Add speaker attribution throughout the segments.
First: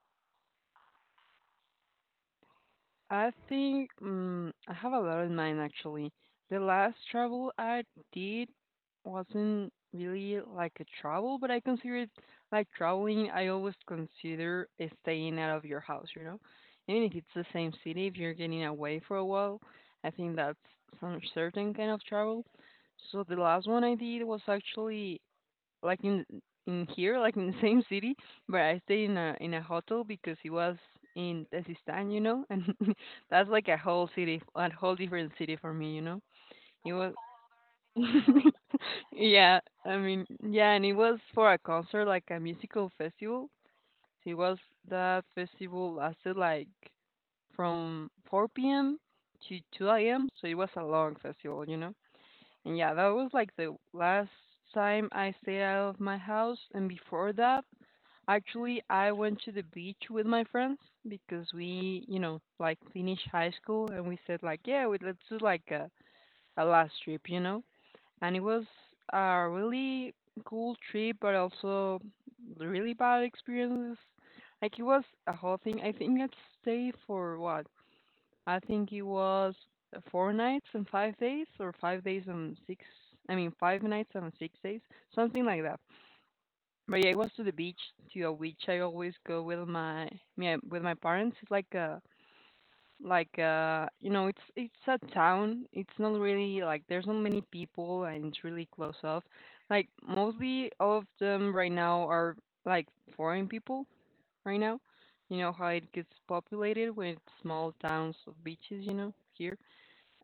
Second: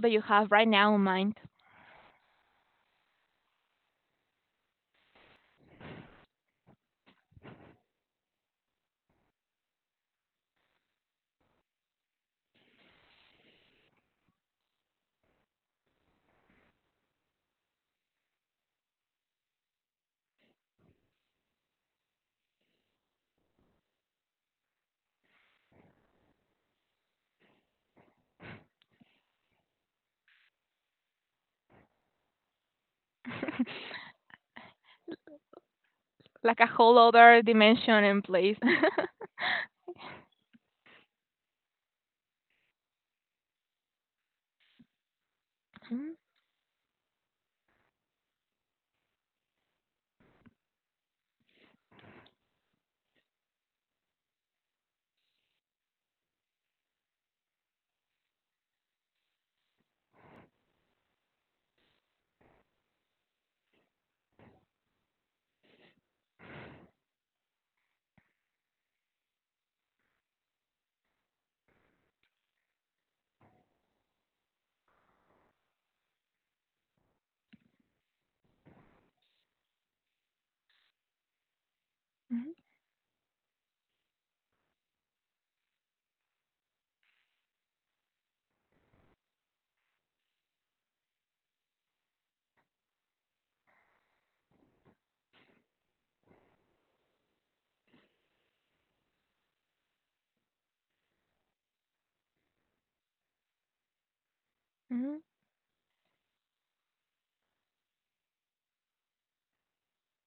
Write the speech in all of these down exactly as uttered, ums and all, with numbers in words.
Speaker 1: that you have right now in mind?
Speaker 2: I think mm I have a lot in mind actually. The last travel I did wasn't really like a travel, but I consider it like traveling. I always consider is staying out of your house, you know? Even if it's the same city, if you're getting away for a while, I think that's some certain kind of travel. So the last one I did was actually like in in here, like in the same city, but I stayed in a in a hotel because it was in Tezistan, you know, and that's like a whole city, a whole different city for me, you know.
Speaker 1: Like a
Speaker 2: It
Speaker 1: whole
Speaker 2: was,
Speaker 1: other dimension and place.
Speaker 2: yeah, I mean, yeah, and it was for a concert, like a musical festival. It was That festival
Speaker 1: Mhm,
Speaker 2: lasted like from four p m to two a m. So it was a long festival, you know. And yeah, that was like the last time I stayed out of my house. And before that, actually, I went to the beach with my friends because we, you know, like finished high school and we said like, yeah, we, let's do like a, a last trip, you know? And it was a really cool trip, but also really bad experiences. Like it was a whole thing. I think I'd stay for what? I think it was four nights and five days, or five days
Speaker 1: mhm,
Speaker 2: and six. I mean, five nights and six days, something like that. But yeah, it was to the beach, to a beach I always go with my yeah, with my parents. It's like a like uh you know it's it's a town, it's not really like there's not many people and it's really close off, like mostly all of them right now are like foreign people right now.
Speaker 1: mhm.
Speaker 2: You know how it gets populated with small towns of beaches, you know, here.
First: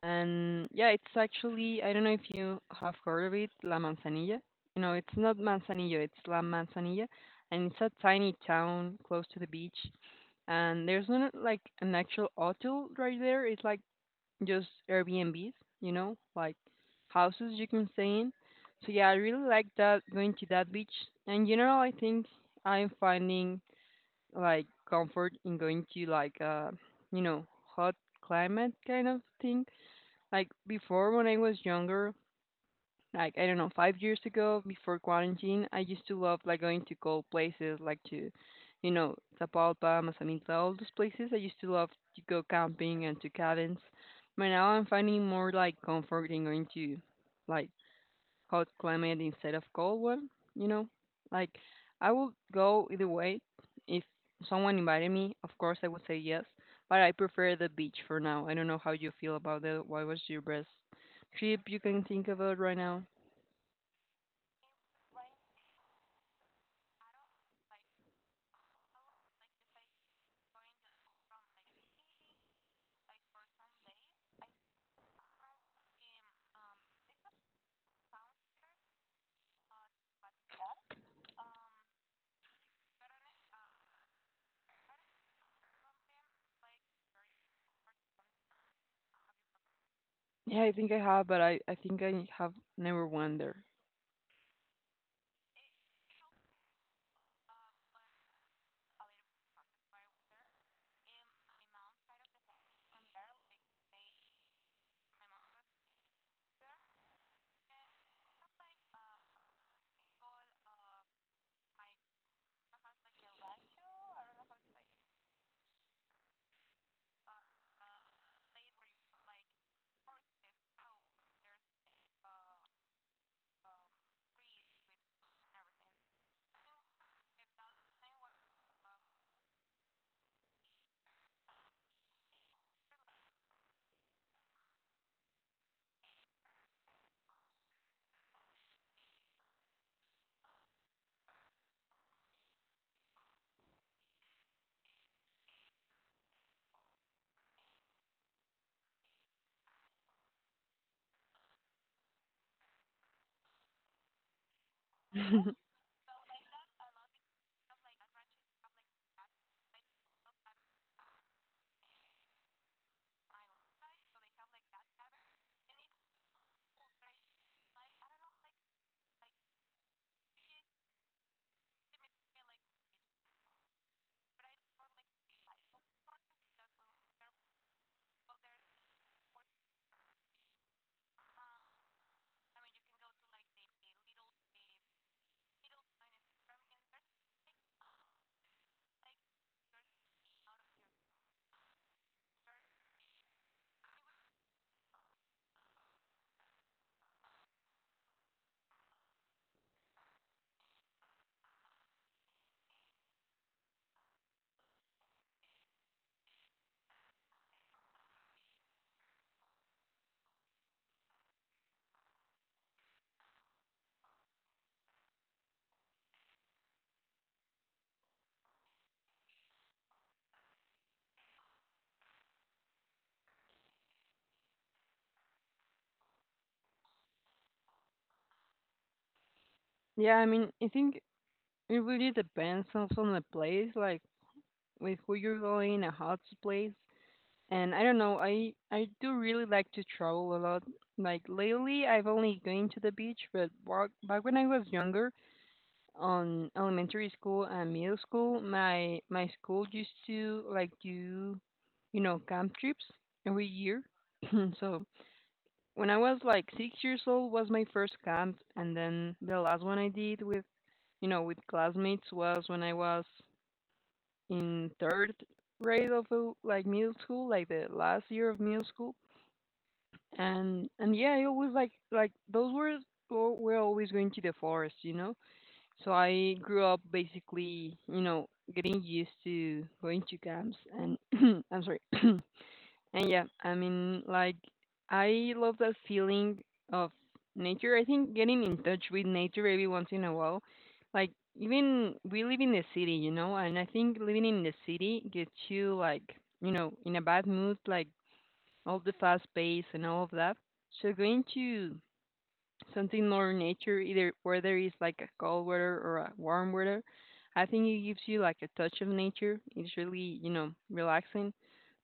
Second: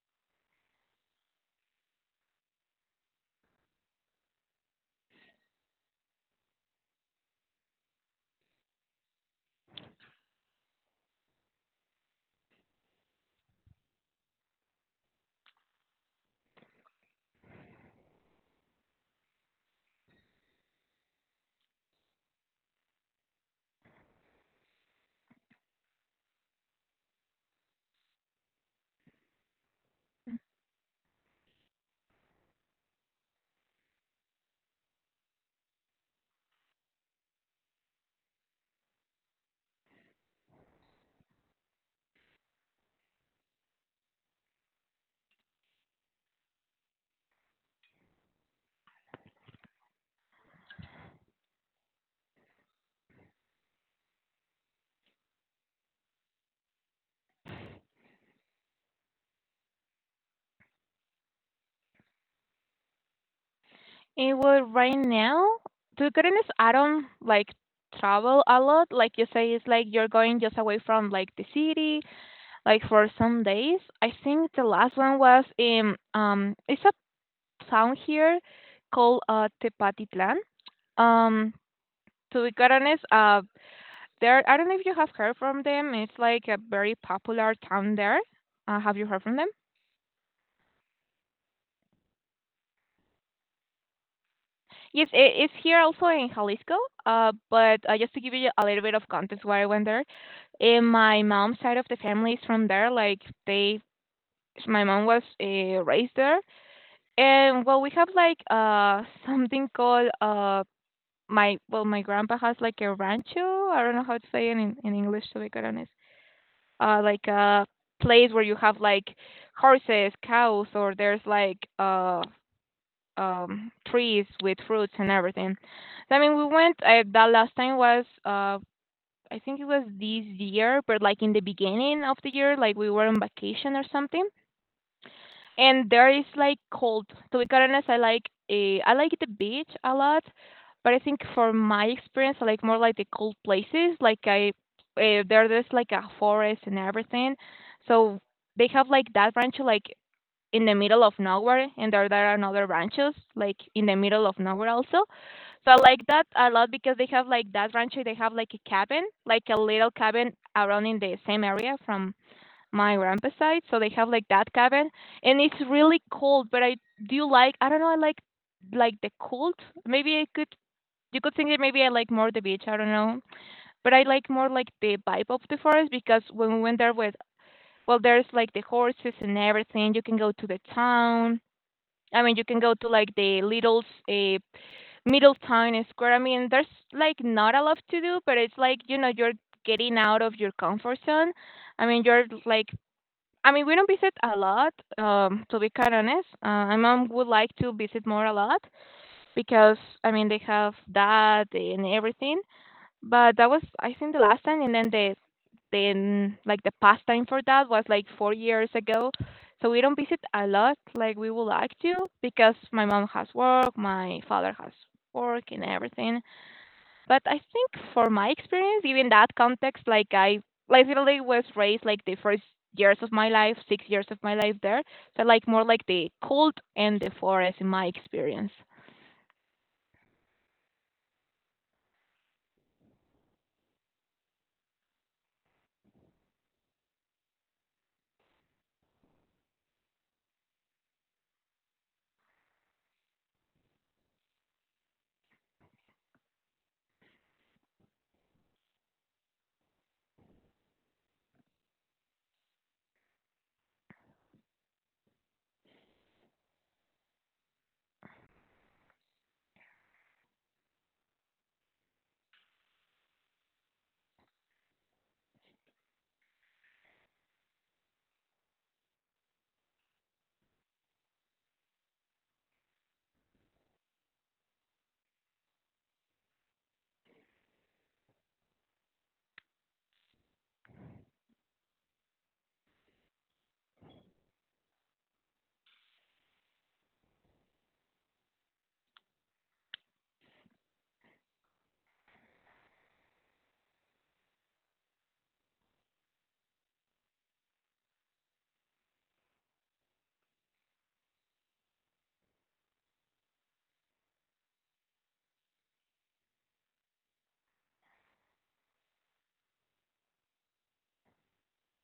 Speaker 2: And yeah, it's actually, I don't know if you have heard of it, La Manzanilla. You know, it's not Manzanillo, it's La Manzanilla. And it's a tiny town close to the beach. And there's not like an actual hotel right there. It's like just Airbnbs, you know, like houses you can stay in. So yeah, I really like that going to that beach. And in general, I think I'm finding like comfort in going to like uh you know, hot climate kind of thing. Like before, when I was younger, like, I don't know, five years ago before quarantine, I used to love like going to cold places, like to, you know, Zapalpa, Mazamitla, all those places. I used to love to go camping and to cabins. But now I'm finding more like comfort in going to like hot climate instead of cold one, you know? Like, I would go either way. If someone invited me, of course I would say yes, but I prefer the beach for now. I don't know how you feel about it. What was your best trip you can think about right now?
Speaker 1: Eh, well, right now, to be honest, I don't like travel a lot. Like you say, it's like you're going just away from like the city, like for some days. I think the last one was in um, It's a town here called uh, Tepatitlan. Um, to be quite honest, uh, there I don't know if you have heard from them. It's like a very popular town there. Uh, have you heard from them?
Speaker 2: Yeah, I think I have, but I, I think I have never went there.
Speaker 1: Yes, it, it's here also in Jalisco. Uh, but uh, just to give you a little bit of context why I went there, in my mom's side of the family is from there. Like they, my mom was uh, raised there, and well, we have like uh something called uh My well, my grandpa has like a rancho. I don't know how to say it in, in English to be quite honest. Uh, like a place where you have like horses, cows, or there's like uh um trees with fruits and everything. So I mean, we went. Uh, that last time was uh I think it was this year, but like in the beginning of the year, like we were on vacation or something. And there is like cold. To be quite honest, I like eh, I like the beach a lot, but I think for my experience, I like more like the cold places. Like I uh, there there's like a forest and everything, so they have like that branch like in the middle of nowhere, and there there are another branches like in the middle of nowhere also. So I like that a lot because they have like that rancho. They have like a cabin, like a little cabin around in the same area from my grandpa's side, so they have like that cabin, and it's really cold. But I do like I don't know I like like the cold. Maybe I could you could think that maybe I like more the beach. I don't know, but I like more like the vibe of the forest because when we went there with well, there's like the horses and everything. You can go to the town. I mean, you can go to like the little uh, middle town square. I mean, there's like not a lot to do, but it's like you know you're getting out of your comfort zone. I mean, you're like I mean, we don't visit a lot, um, to be quite honest. Uh, my mom would like to visit more a lot because, I mean, they have that and everything. But that was, I think, the last time. And then the, then like the past time for that was like four years ago. So we don't visit a lot like we would like to because my mom has work, my father has work and everything. But I think for my experience, even that context, like I literally was raised like the first years of my life, six years of my life there. So like more like the cold and the forest in my experience.
Speaker 2: Yeah, I mean, I think it really depends also on the place, like with who you're going and how's the place. And I don't know, I I do really like to travel a lot. Like lately, I've only gone to the beach, but back back when I was younger, on elementary school and middle school, my my school used to like do, you know, camp trips every year. So when I was like six years old was my first camp, and then the last one I did with, you know, with classmates was when I was in third grade of uh, like middle school, like the last year of middle school. And and yeah, I always like like those were were were always going to the forest, you know. So I grew up basically, you know, getting used to going to camps, and I'm sorry, and yeah, I mean, like, I love that feeling of nature. I think getting in touch with nature every once in a while, like, even we live in the city, you know, and I think living in the city gets you like, you know, in a bad mood, like all the fast pace and all of that. So going to something more nature, either whether it's like a cold weather or a warm weather, I think it gives you like a touch of nature. It's really, you know, relaxing.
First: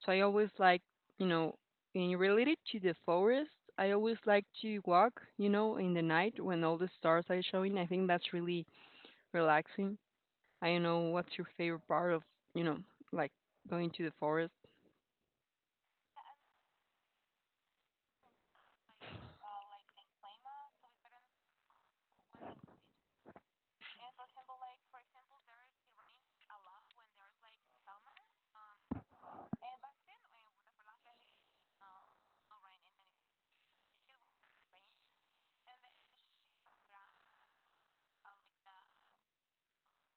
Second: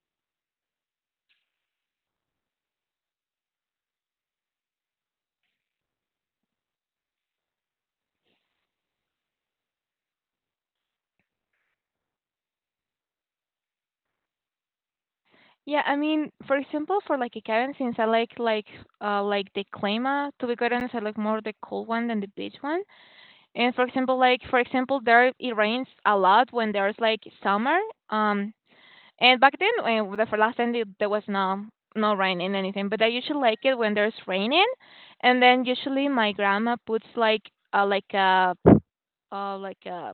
Speaker 2: So I always like, you know, in related to the forest, I always like to walk, you know, in the night when all the stars are showing. I think that's really relaxing. I don't know what's your favorite part of, you know, like, going to the forest.
Speaker 1: Yeah, I mean, for example, for like a cabin, since I like like uh like the climate, to be quite honest, I like more the cold one than the beach one. And for example, like for example, there it rains a lot when there's like summer. Um, And back then, when the for last time the- there was no no rain and anything, but I usually like it when there's raining, and then usually my grandma puts like uh, like a uh, like a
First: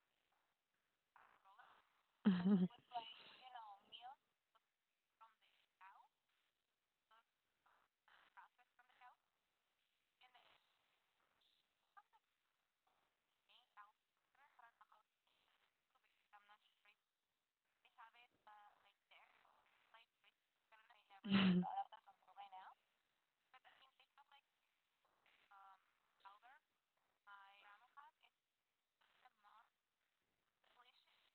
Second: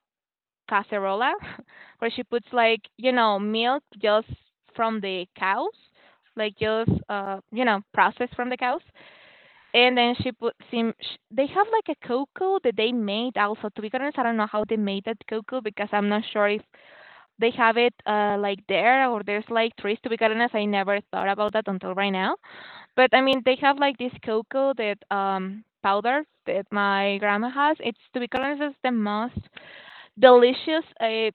Speaker 1: cacerola, where she puts like you know milk just from the cows, like just uh you know processed from the cows, and then she put sim. Sh- they have like a cocoa that they made also. To be honest, I don't know how they made that cocoa because I'm not sure if they have it uh, like there or there's like trees to be gotten as I never thought about that until right now. But I mean they have like this cocoa that um powder that my grandma has, it's to be honest it's the most delicious uh,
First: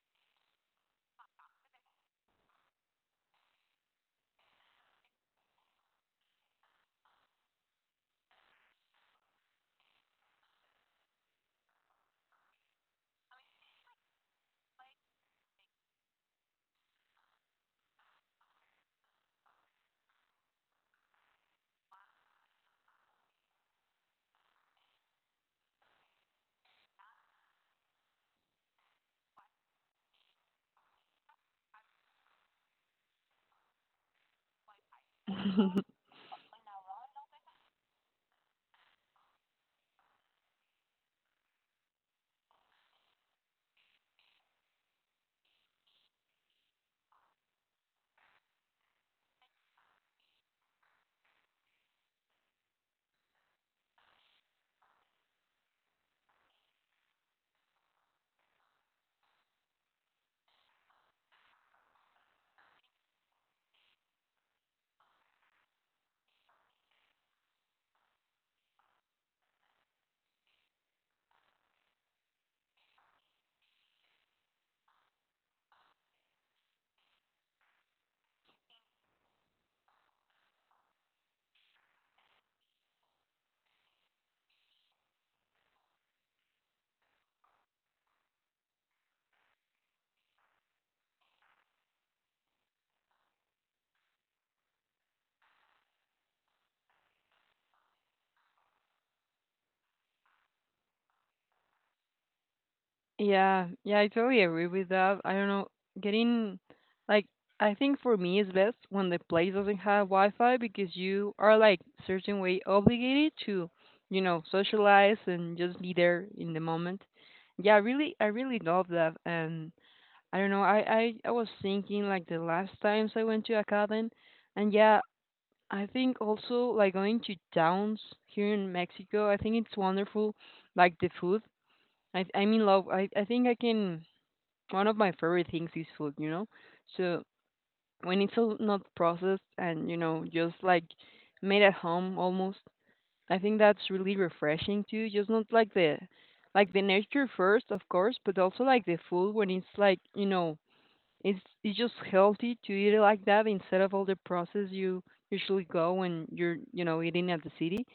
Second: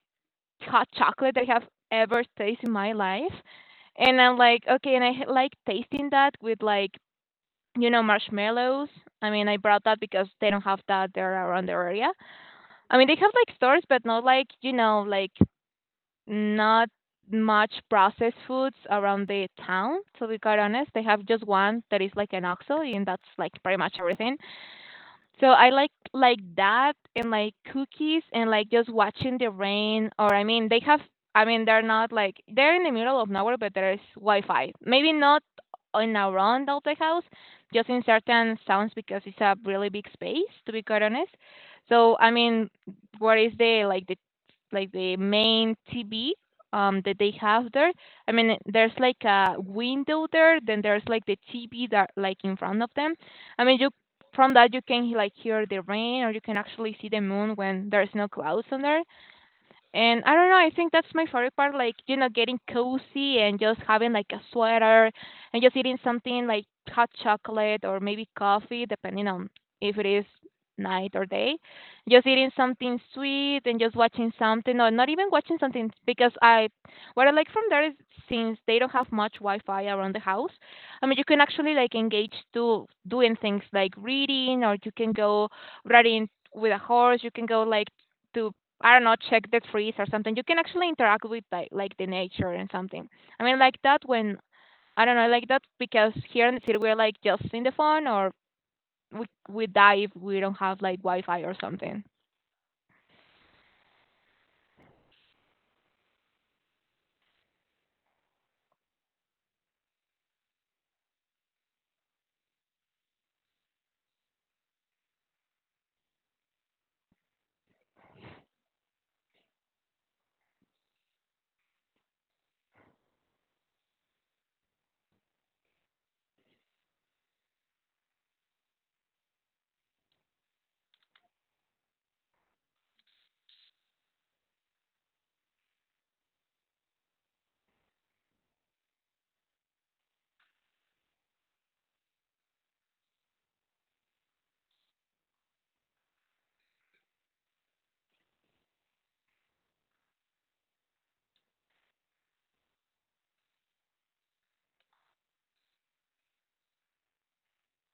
Speaker 1: hot chocolate I have ever tasted in my life. And I'm like okay and i h- like tasting that with like you know marshmallows. I mean I brought that because they don't have that there around the area. I mean they have like stores but not like you know like not much processed foods around the town, to be quite honest. They have just one that is like an OXXO, and that's like pretty much everything. So I like like that and like cookies and like just watching the rain. Or I mean they have I mean they're not like they're in the middle of nowhere but there is Wi-Fi. Maybe not in around all the house, just in certain sounds because it's a really big space to be quite honest. So I mean what is the like the like the main T V um that they have there? I mean there's like a window there, then there's like the T V that like in front of them. I mean, you from that you can like hear the rain or you can actually see the moon when there's no clouds on there. And I don't know, I think that's my favorite part, like, you know, getting cozy and just having like a sweater and just eating something like hot chocolate or maybe coffee, depending on if it is night or day. Just eating something sweet and just watching something, or not even watching something because I, what I like from there is since they don't have much Wi-Fi around the house, I mean, you can actually like engage to doing things like reading, or you can go riding with a horse, you can go like to I don't know, check the trees or something. You can actually interact with like like the nature and something. I mean, like that when I don't know, I like that because here in the city we're like just in the phone or we we die if we don't have like Wi-Fi or something.
Speaker 2: Yeah, yeah, I totally agree with that. I don't know, getting like, I think for me it's best when the place doesn't have Wi-Fi because you are like certain way obligated to, you know, socialize and just be there in the moment. Yeah, I really, I really love that. And I don't know, I, I, I was thinking like the last times I went to a cabin, and yeah, I think also like going to towns here in Mexico, I think it's wonderful, like the food. I I'm in love. I I think I can one of my favorite things is food, you know. So when it's all not processed and, you know, just like made at home almost, I think that's really refreshing too. Just not like the like the nature first, of course, but also like the food when it's like, you know, it's it's just healthy to eat it like that instead of all the process you usually go when you're, you know, eating at the city.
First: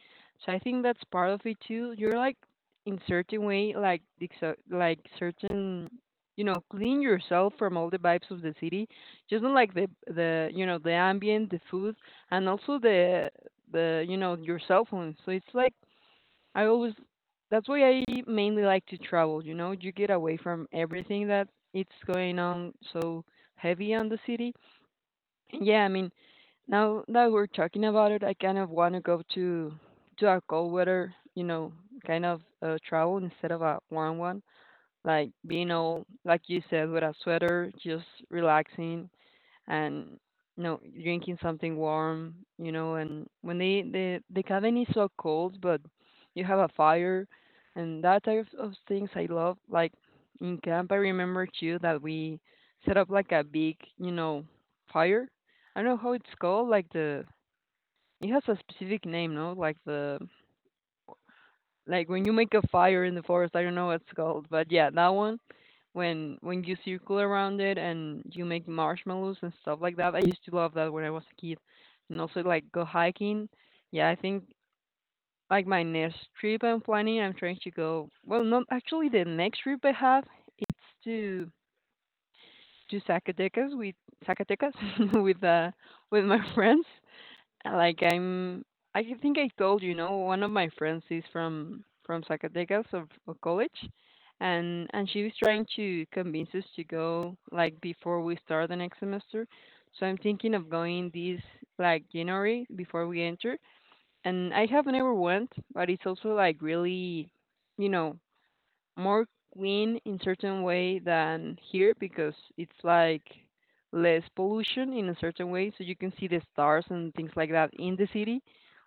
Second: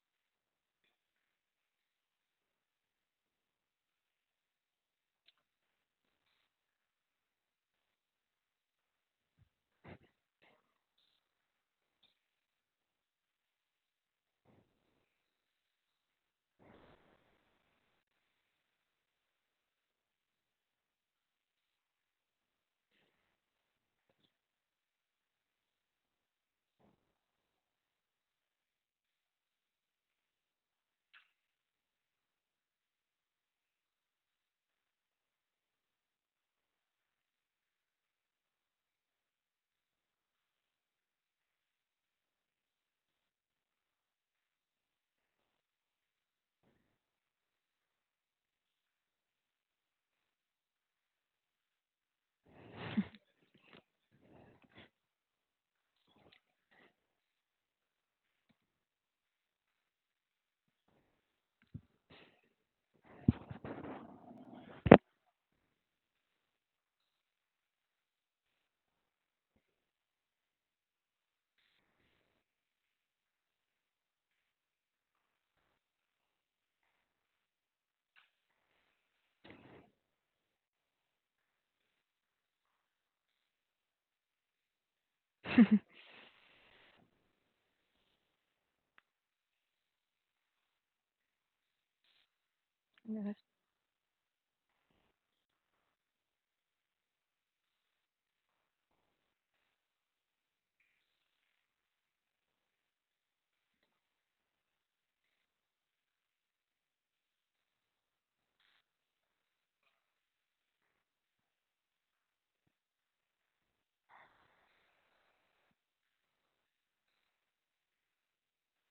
Speaker 2: So I think that's part of it too. You're like, in certain way, like exo- like certain, you know, clean yourself from all the vibes of the city. Just not like the the you know, the ambient, the food and also the the you know, your cell phone. So it's like I always that's why I mainly like to travel, you know, you get away from everything that it's going on so heavy on the city. And yeah, I mean, now that we're talking about it, I kind of want to go to to a cold weather, you know, kind of uh, travel instead of a warm one. Like being all like you said with a sweater, just relaxing, and, you know, drinking something warm, you know, and when they the the cabin is so cold but you have a fire, and that type of things I love, like, in camp I remember too that we set up like a big, you know, fire. I don't know how it's called, like, the, it has a specific name. No, like, the, like, when you make a fire in the forest, I don't know what's called, but yeah, that one, when when you circle around it and you make marshmallows and stuff like that, I used to love that when I was a kid. And also like go hiking. Yeah, I think like my next trip i'm planning I'm trying to go, well, not actually the next trip I have, it's to to Zacatecas with Zacatecas with uh with my friends. Like, I'm I think I told you, know, one of my friends is from from Zacatecas of, of college, and and she was trying to convince us to go like before we start the next semester. So I'm thinking of going this like January before we enter. And I have never went, but it's also like really, you know, more clean in certain way than here because it's like less pollution in a certain way, so you can see the stars and things like that in the city,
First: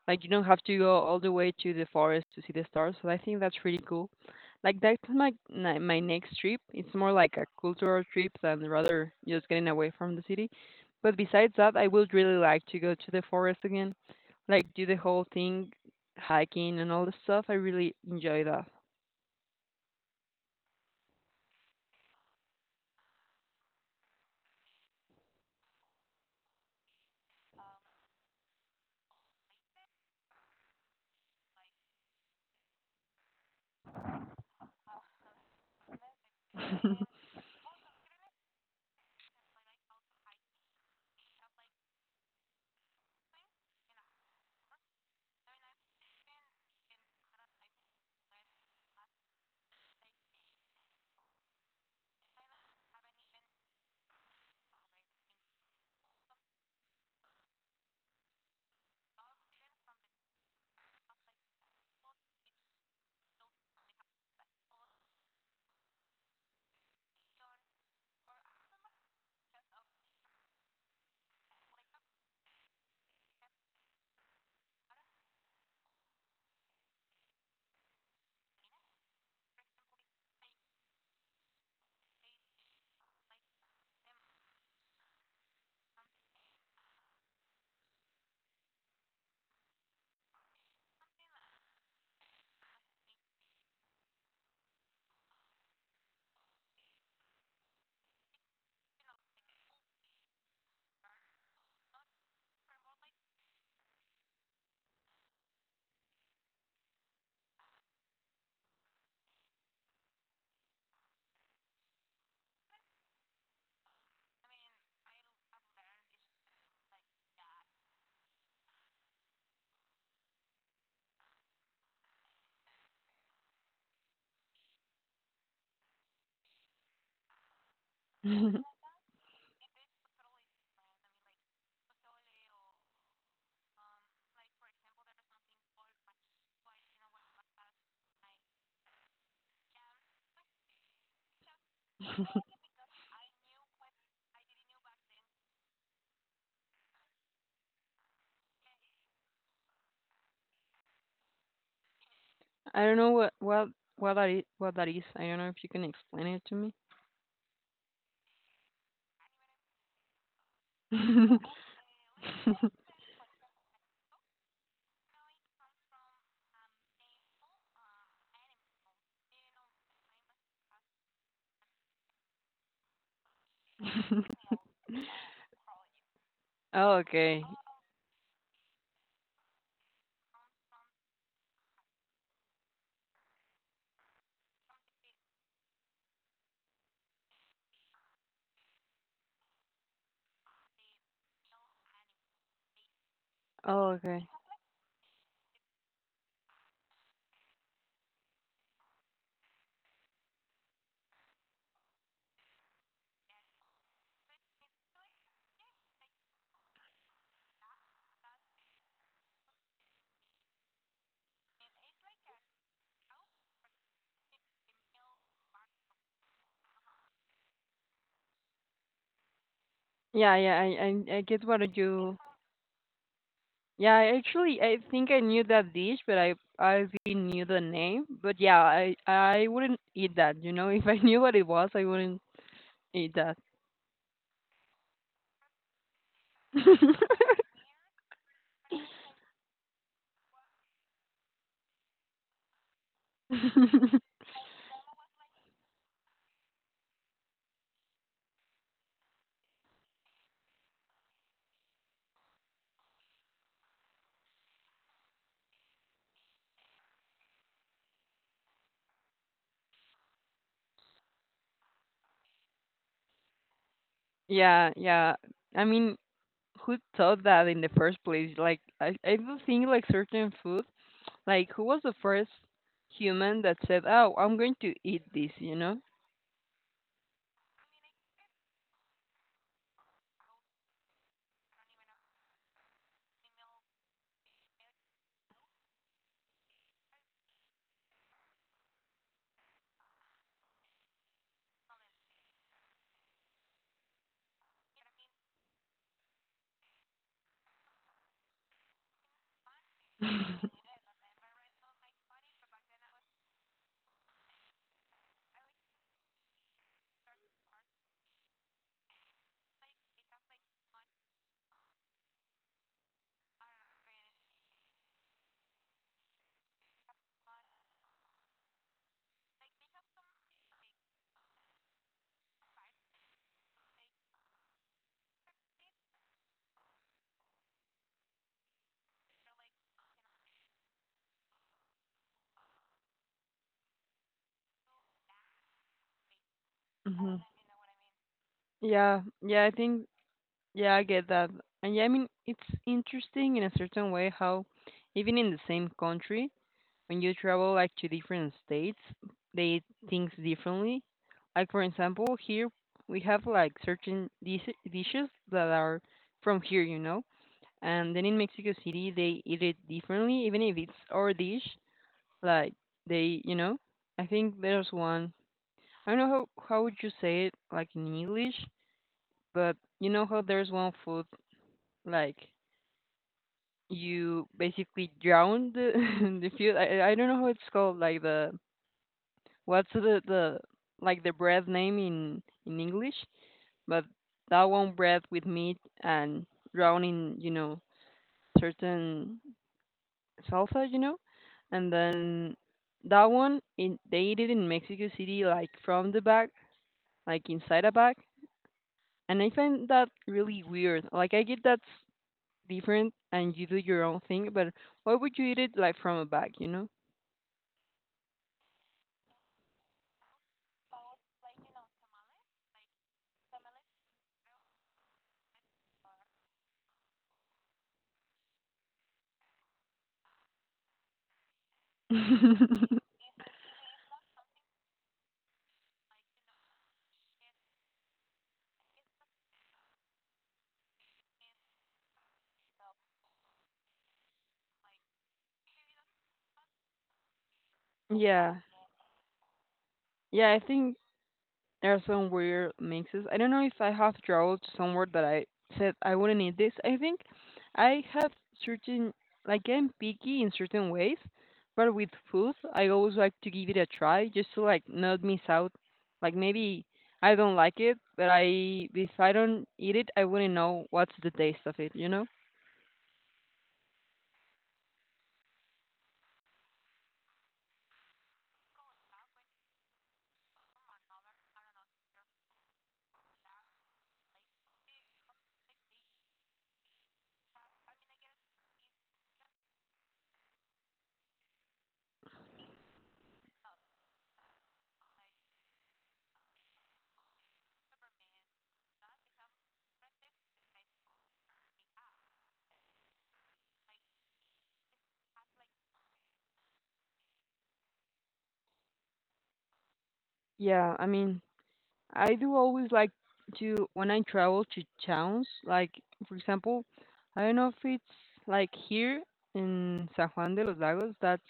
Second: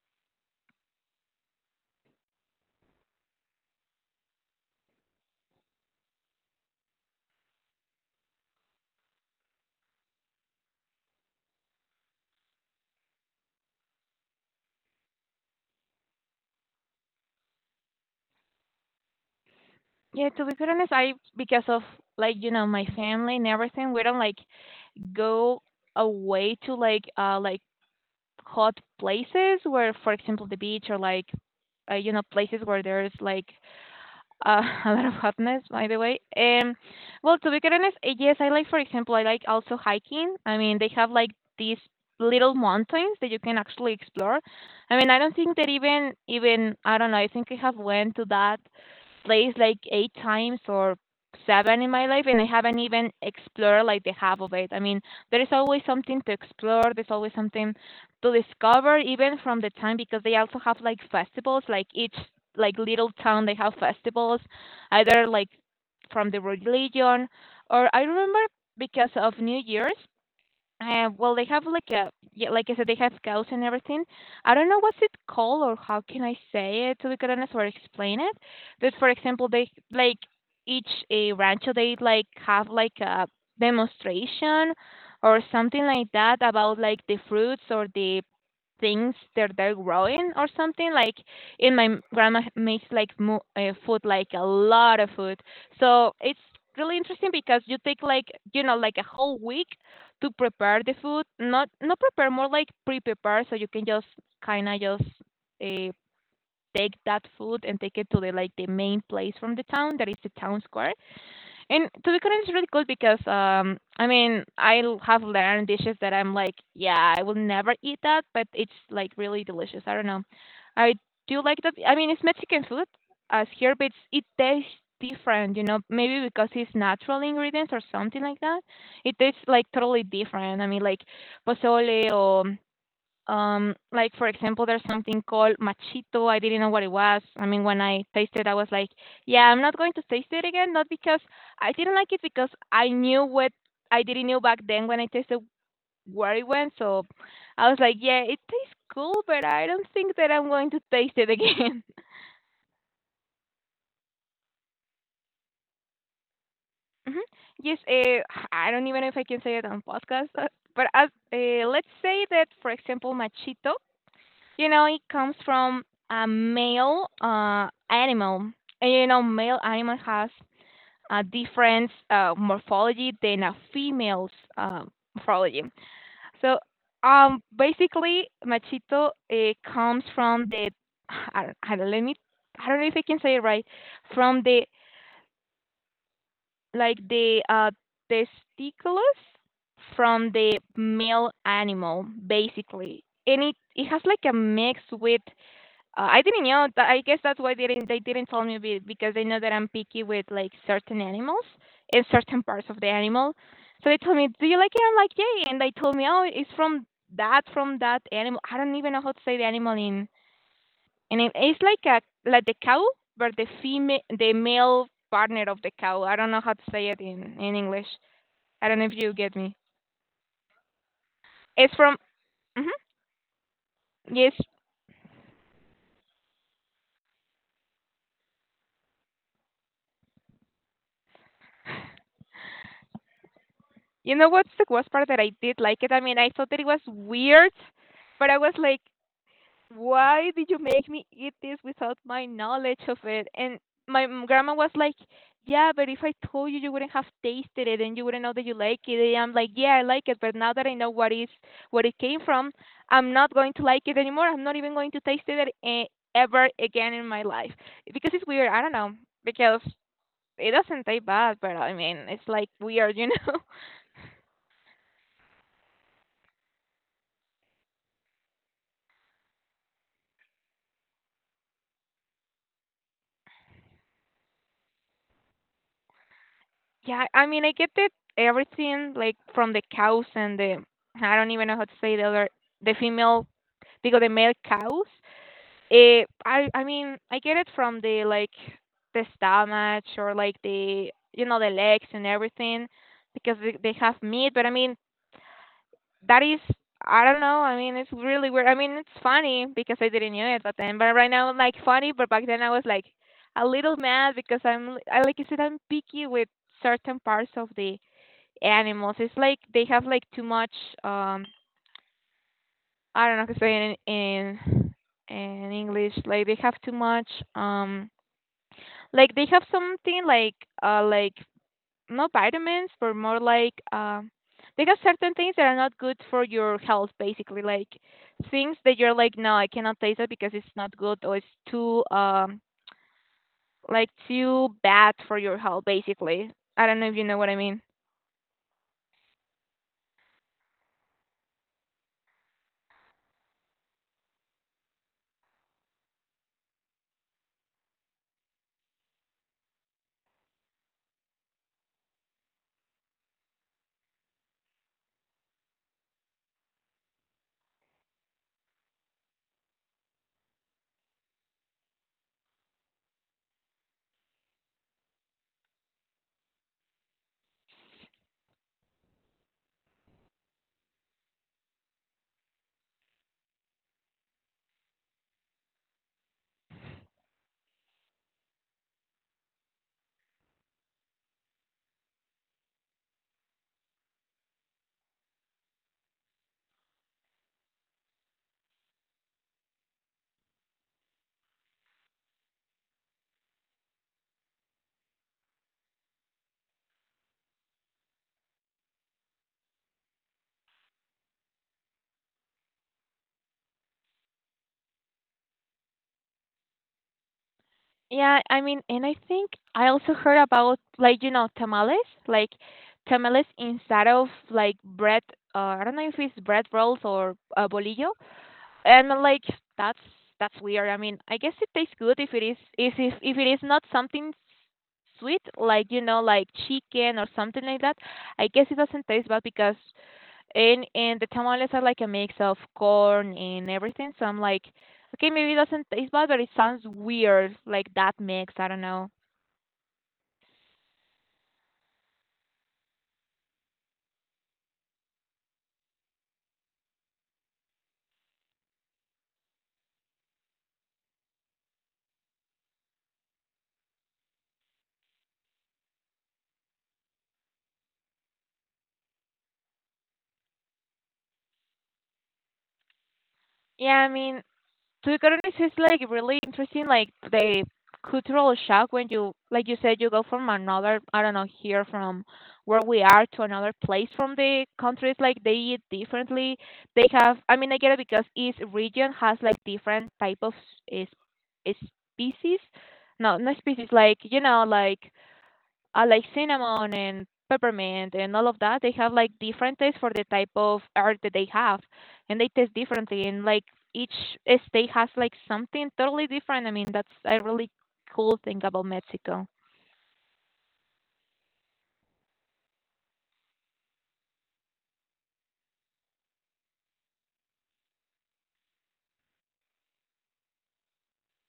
Speaker 2: like you don't have to go all the way to the forest to see the stars, so I think that's really cool. Like, that's my my my next trip. It's more like a cultural trip than rather just getting away from the city. But besides that, I would really like to go to the forest again, like do the whole thing, hiking and all the stuff. I really enjoy that.
Speaker 1: Yeah, to be quite honest, I because of like you know my family and everything, we don't like go away to like uh like hot places where, for example, the beach or like uh, you know places where there's like Uh, a lot of hotness, by the way. Um, well, to be quite honest, eh, yes, I like, for example, I like also hiking. I mean, they have like these little mountains that you can actually explore. I mean, I don't think that even, even I don't know. I think I have went to that place like eight times or seven in my life, and I haven't even explored like the half of it. I mean, there is always something to explore. There's always something to discover, even from the time because they also have like festivals, like each like little town they have festivals either like from the religion or I remember because of new year's uh, well they have like a yeah, like I said they have cows and everything. I don't know what's it called or how can I say it to be honest or explain it. But for example they like each uh, rancho they like have like a demonstration or something like that about like the fruits or the things that they're growing or something. Like and my grandma makes like mo- uh, food, like a lot of food. So it's really interesting because you take like you know like a whole week to prepare the food. Not not prepare, more like pre-prepare, so you can just kind of just uh, take that food and take it to the like the main place from the town that is the town square. And to be honest, it's really cool because um, I mean, I l- have learned dishes that I'm like, yeah, I will never eat that, but it's like really delicious. I don't know. I do like that. I mean, it's Mexican food as here, but it's, it tastes different, you know, maybe because it's natural ingredients or something like that. It tastes like totally different. I mean, like pozole or um, like for example, there's something called machito. I didn't know what it was. I mean, when I tasted, I was like, "Yeah, I'm not going to taste it again." Not because I didn't like it, because I knew what I didn't know back then when I tasted where it went. So I was like, "Yeah, it tastes cool, but I don't think that I'm going to taste it again."
Speaker 2: I don't know what what what that is, what that is. I don't know if you can explain it to me.
Speaker 1: hmm Yes, uh, I don't even know if I can say it on podcast, uh, but as uh, eh, let's say that, for example, machito. You know, it comes from a male uh, animal. And you know, male animal has a different uh, morphology than a female's uh, morphology. So,
Speaker 2: Oh,
Speaker 1: um,
Speaker 2: okay.
Speaker 1: basically, machito uh, comes from the I don't, I don't let me I don't know if I can say it right from the like the uh, testiculus from the male animal, basically, and it it
Speaker 2: Oh,
Speaker 1: has like
Speaker 2: okay.
Speaker 1: a mix with uh, I didn't know. tha- I guess that's why they didn't they didn't tell me be- because they know that I'm picky with like certain animals and certain parts of the animal. So they told me, "Do you like it?" I'm like, "Yay!" And they told me, "Oh, it's from that from that animal." I don't even know how to say the animal in. And it, it's like a like the cow, but the female the male partner of the cow. I don't know how to say it in in English. I don't know if you get me.
Speaker 2: Yeah, yeah. I, I I get
Speaker 1: It's
Speaker 2: what
Speaker 1: from.
Speaker 2: you.
Speaker 1: Hmm
Speaker 2: Yeah, I
Speaker 1: yes.
Speaker 2: actually, I think I knew that dish, but I I didn't knew the name. But yeah, I I wouldn't eat that. You know, if I knew what it was, I wouldn't eat that.
Speaker 1: You know what's the worst part that I did like it? I mean, I thought that it was weird, but I was like, why did you make me eat this without my knowledge of it? And my m- grandma was like, yeah, but if I told you, you wouldn't have tasted it and you wouldn't know that you like it. And I'm like, yeah, I like it, but now that I know what is what it came from, I'm not going to like it anymore. I'm not even going to taste it e- ever again in my life because it's weird. I don't know because it doesn't taste bad, but I mean, it's like weird, you know?
Speaker 2: Yeah, yeah. I mean, who thought that in the first place? Like, I I do think like certain food. Like, who was the first human that said, "Oh, I'm going to eat this," you know?
Speaker 1: Yeah, I mean, I get it. Everything like from the cows and the I don't even know how to say the other the female because the male cows. Eh, I I mean, I get it from the like the stomach or like the you know the legs and everything because they, they have meat. But I mean, that is I don't know. I mean, it's really weird. I mean, it's funny because I didn't know it at then. But right now, like funny. But back then, I was like a little mad because I'm I like you said I'm picky with certain parts of the animals. It's like they have like too much um I don't know how to say it in in, in English. Like they have too much um like they have something like uh like not vitamins but more like um they have certain things that are not good for your health basically like things that you're like no I cannot taste it because it's not good or it's too um like too bad for your health basically. I don't know if you
Speaker 2: hmm
Speaker 1: know what I mean.
Speaker 2: Yeah, yeah, I think, yeah, I get that. And yeah, I mean, it's interesting in a certain way how, even in the same country, when you travel like to different states, they eat things differently. Like, for example, here we have like certain dish- dishes that are from here, you know? And then in Mexico City, they eat it differently, even if it's our dish. Like they, you know, I think there's one. I don't know how how would you say it like in English, but you know how there's one food like you basically drown the the food. I I I don't know how it's called. Like the what's the the like the bread name in in English, but that one bread with meat and drowning, you know, certain salsa, you know, and then that one in, they eat it in Mexico City, like from the back, like inside a bag. And I find that really weird. Like I get that's different and you do your own thing, but why would you eat it like from a bag, you know?
Speaker 1: Yeah, I mean, and I think I also heard about like you know tamales, like tamales instead of like bread. Uh, I don't know if it's bread rolls or uh, bolillo, and like that's that's weird. I mean, I guess it tastes good if it is if if if it is not something sweet, like you know, like chicken or something like that. I guess it doesn't taste bad because and and the tamales are like a mix of corn and everything, so I'm like, "Okay, maybe it doesn't taste bad, but it sounds weird, like that mix."
Speaker 2: yeah.
Speaker 1: I don't know.
Speaker 2: Yeah, I think there are some weird mixes. I don't know if I have traveled to somewhere that I said I wouldn't eat this. I think I have certain, like I'm picky in certain ways, but with food, I always like to give it a try just to like not miss out. Like maybe I don't like it, but I if I don't eat it, I wouldn't know what's the taste of it, you know?
Speaker 1: Yeah, I mean, to be honest, it's like really interesting, like the cultural shock when you, like you said, you go from another, I don't know, here from where we are to another place from the countries, like they eat differently. They have, I mean, I get it because each region has like different type of s- is, is species. No, not species, like, you know, like uh, like cinnamon and peppermint and all of that. They have like different tastes for the type of art that they have, and they taste differently. And like each state has like something totally different. I mean, that's a really cool thing about Mexico.
Speaker 2: Yeah, I mean, I do always like to when I travel to towns, like for example, I don't know if it's like here in San Juan de los Lagos, that's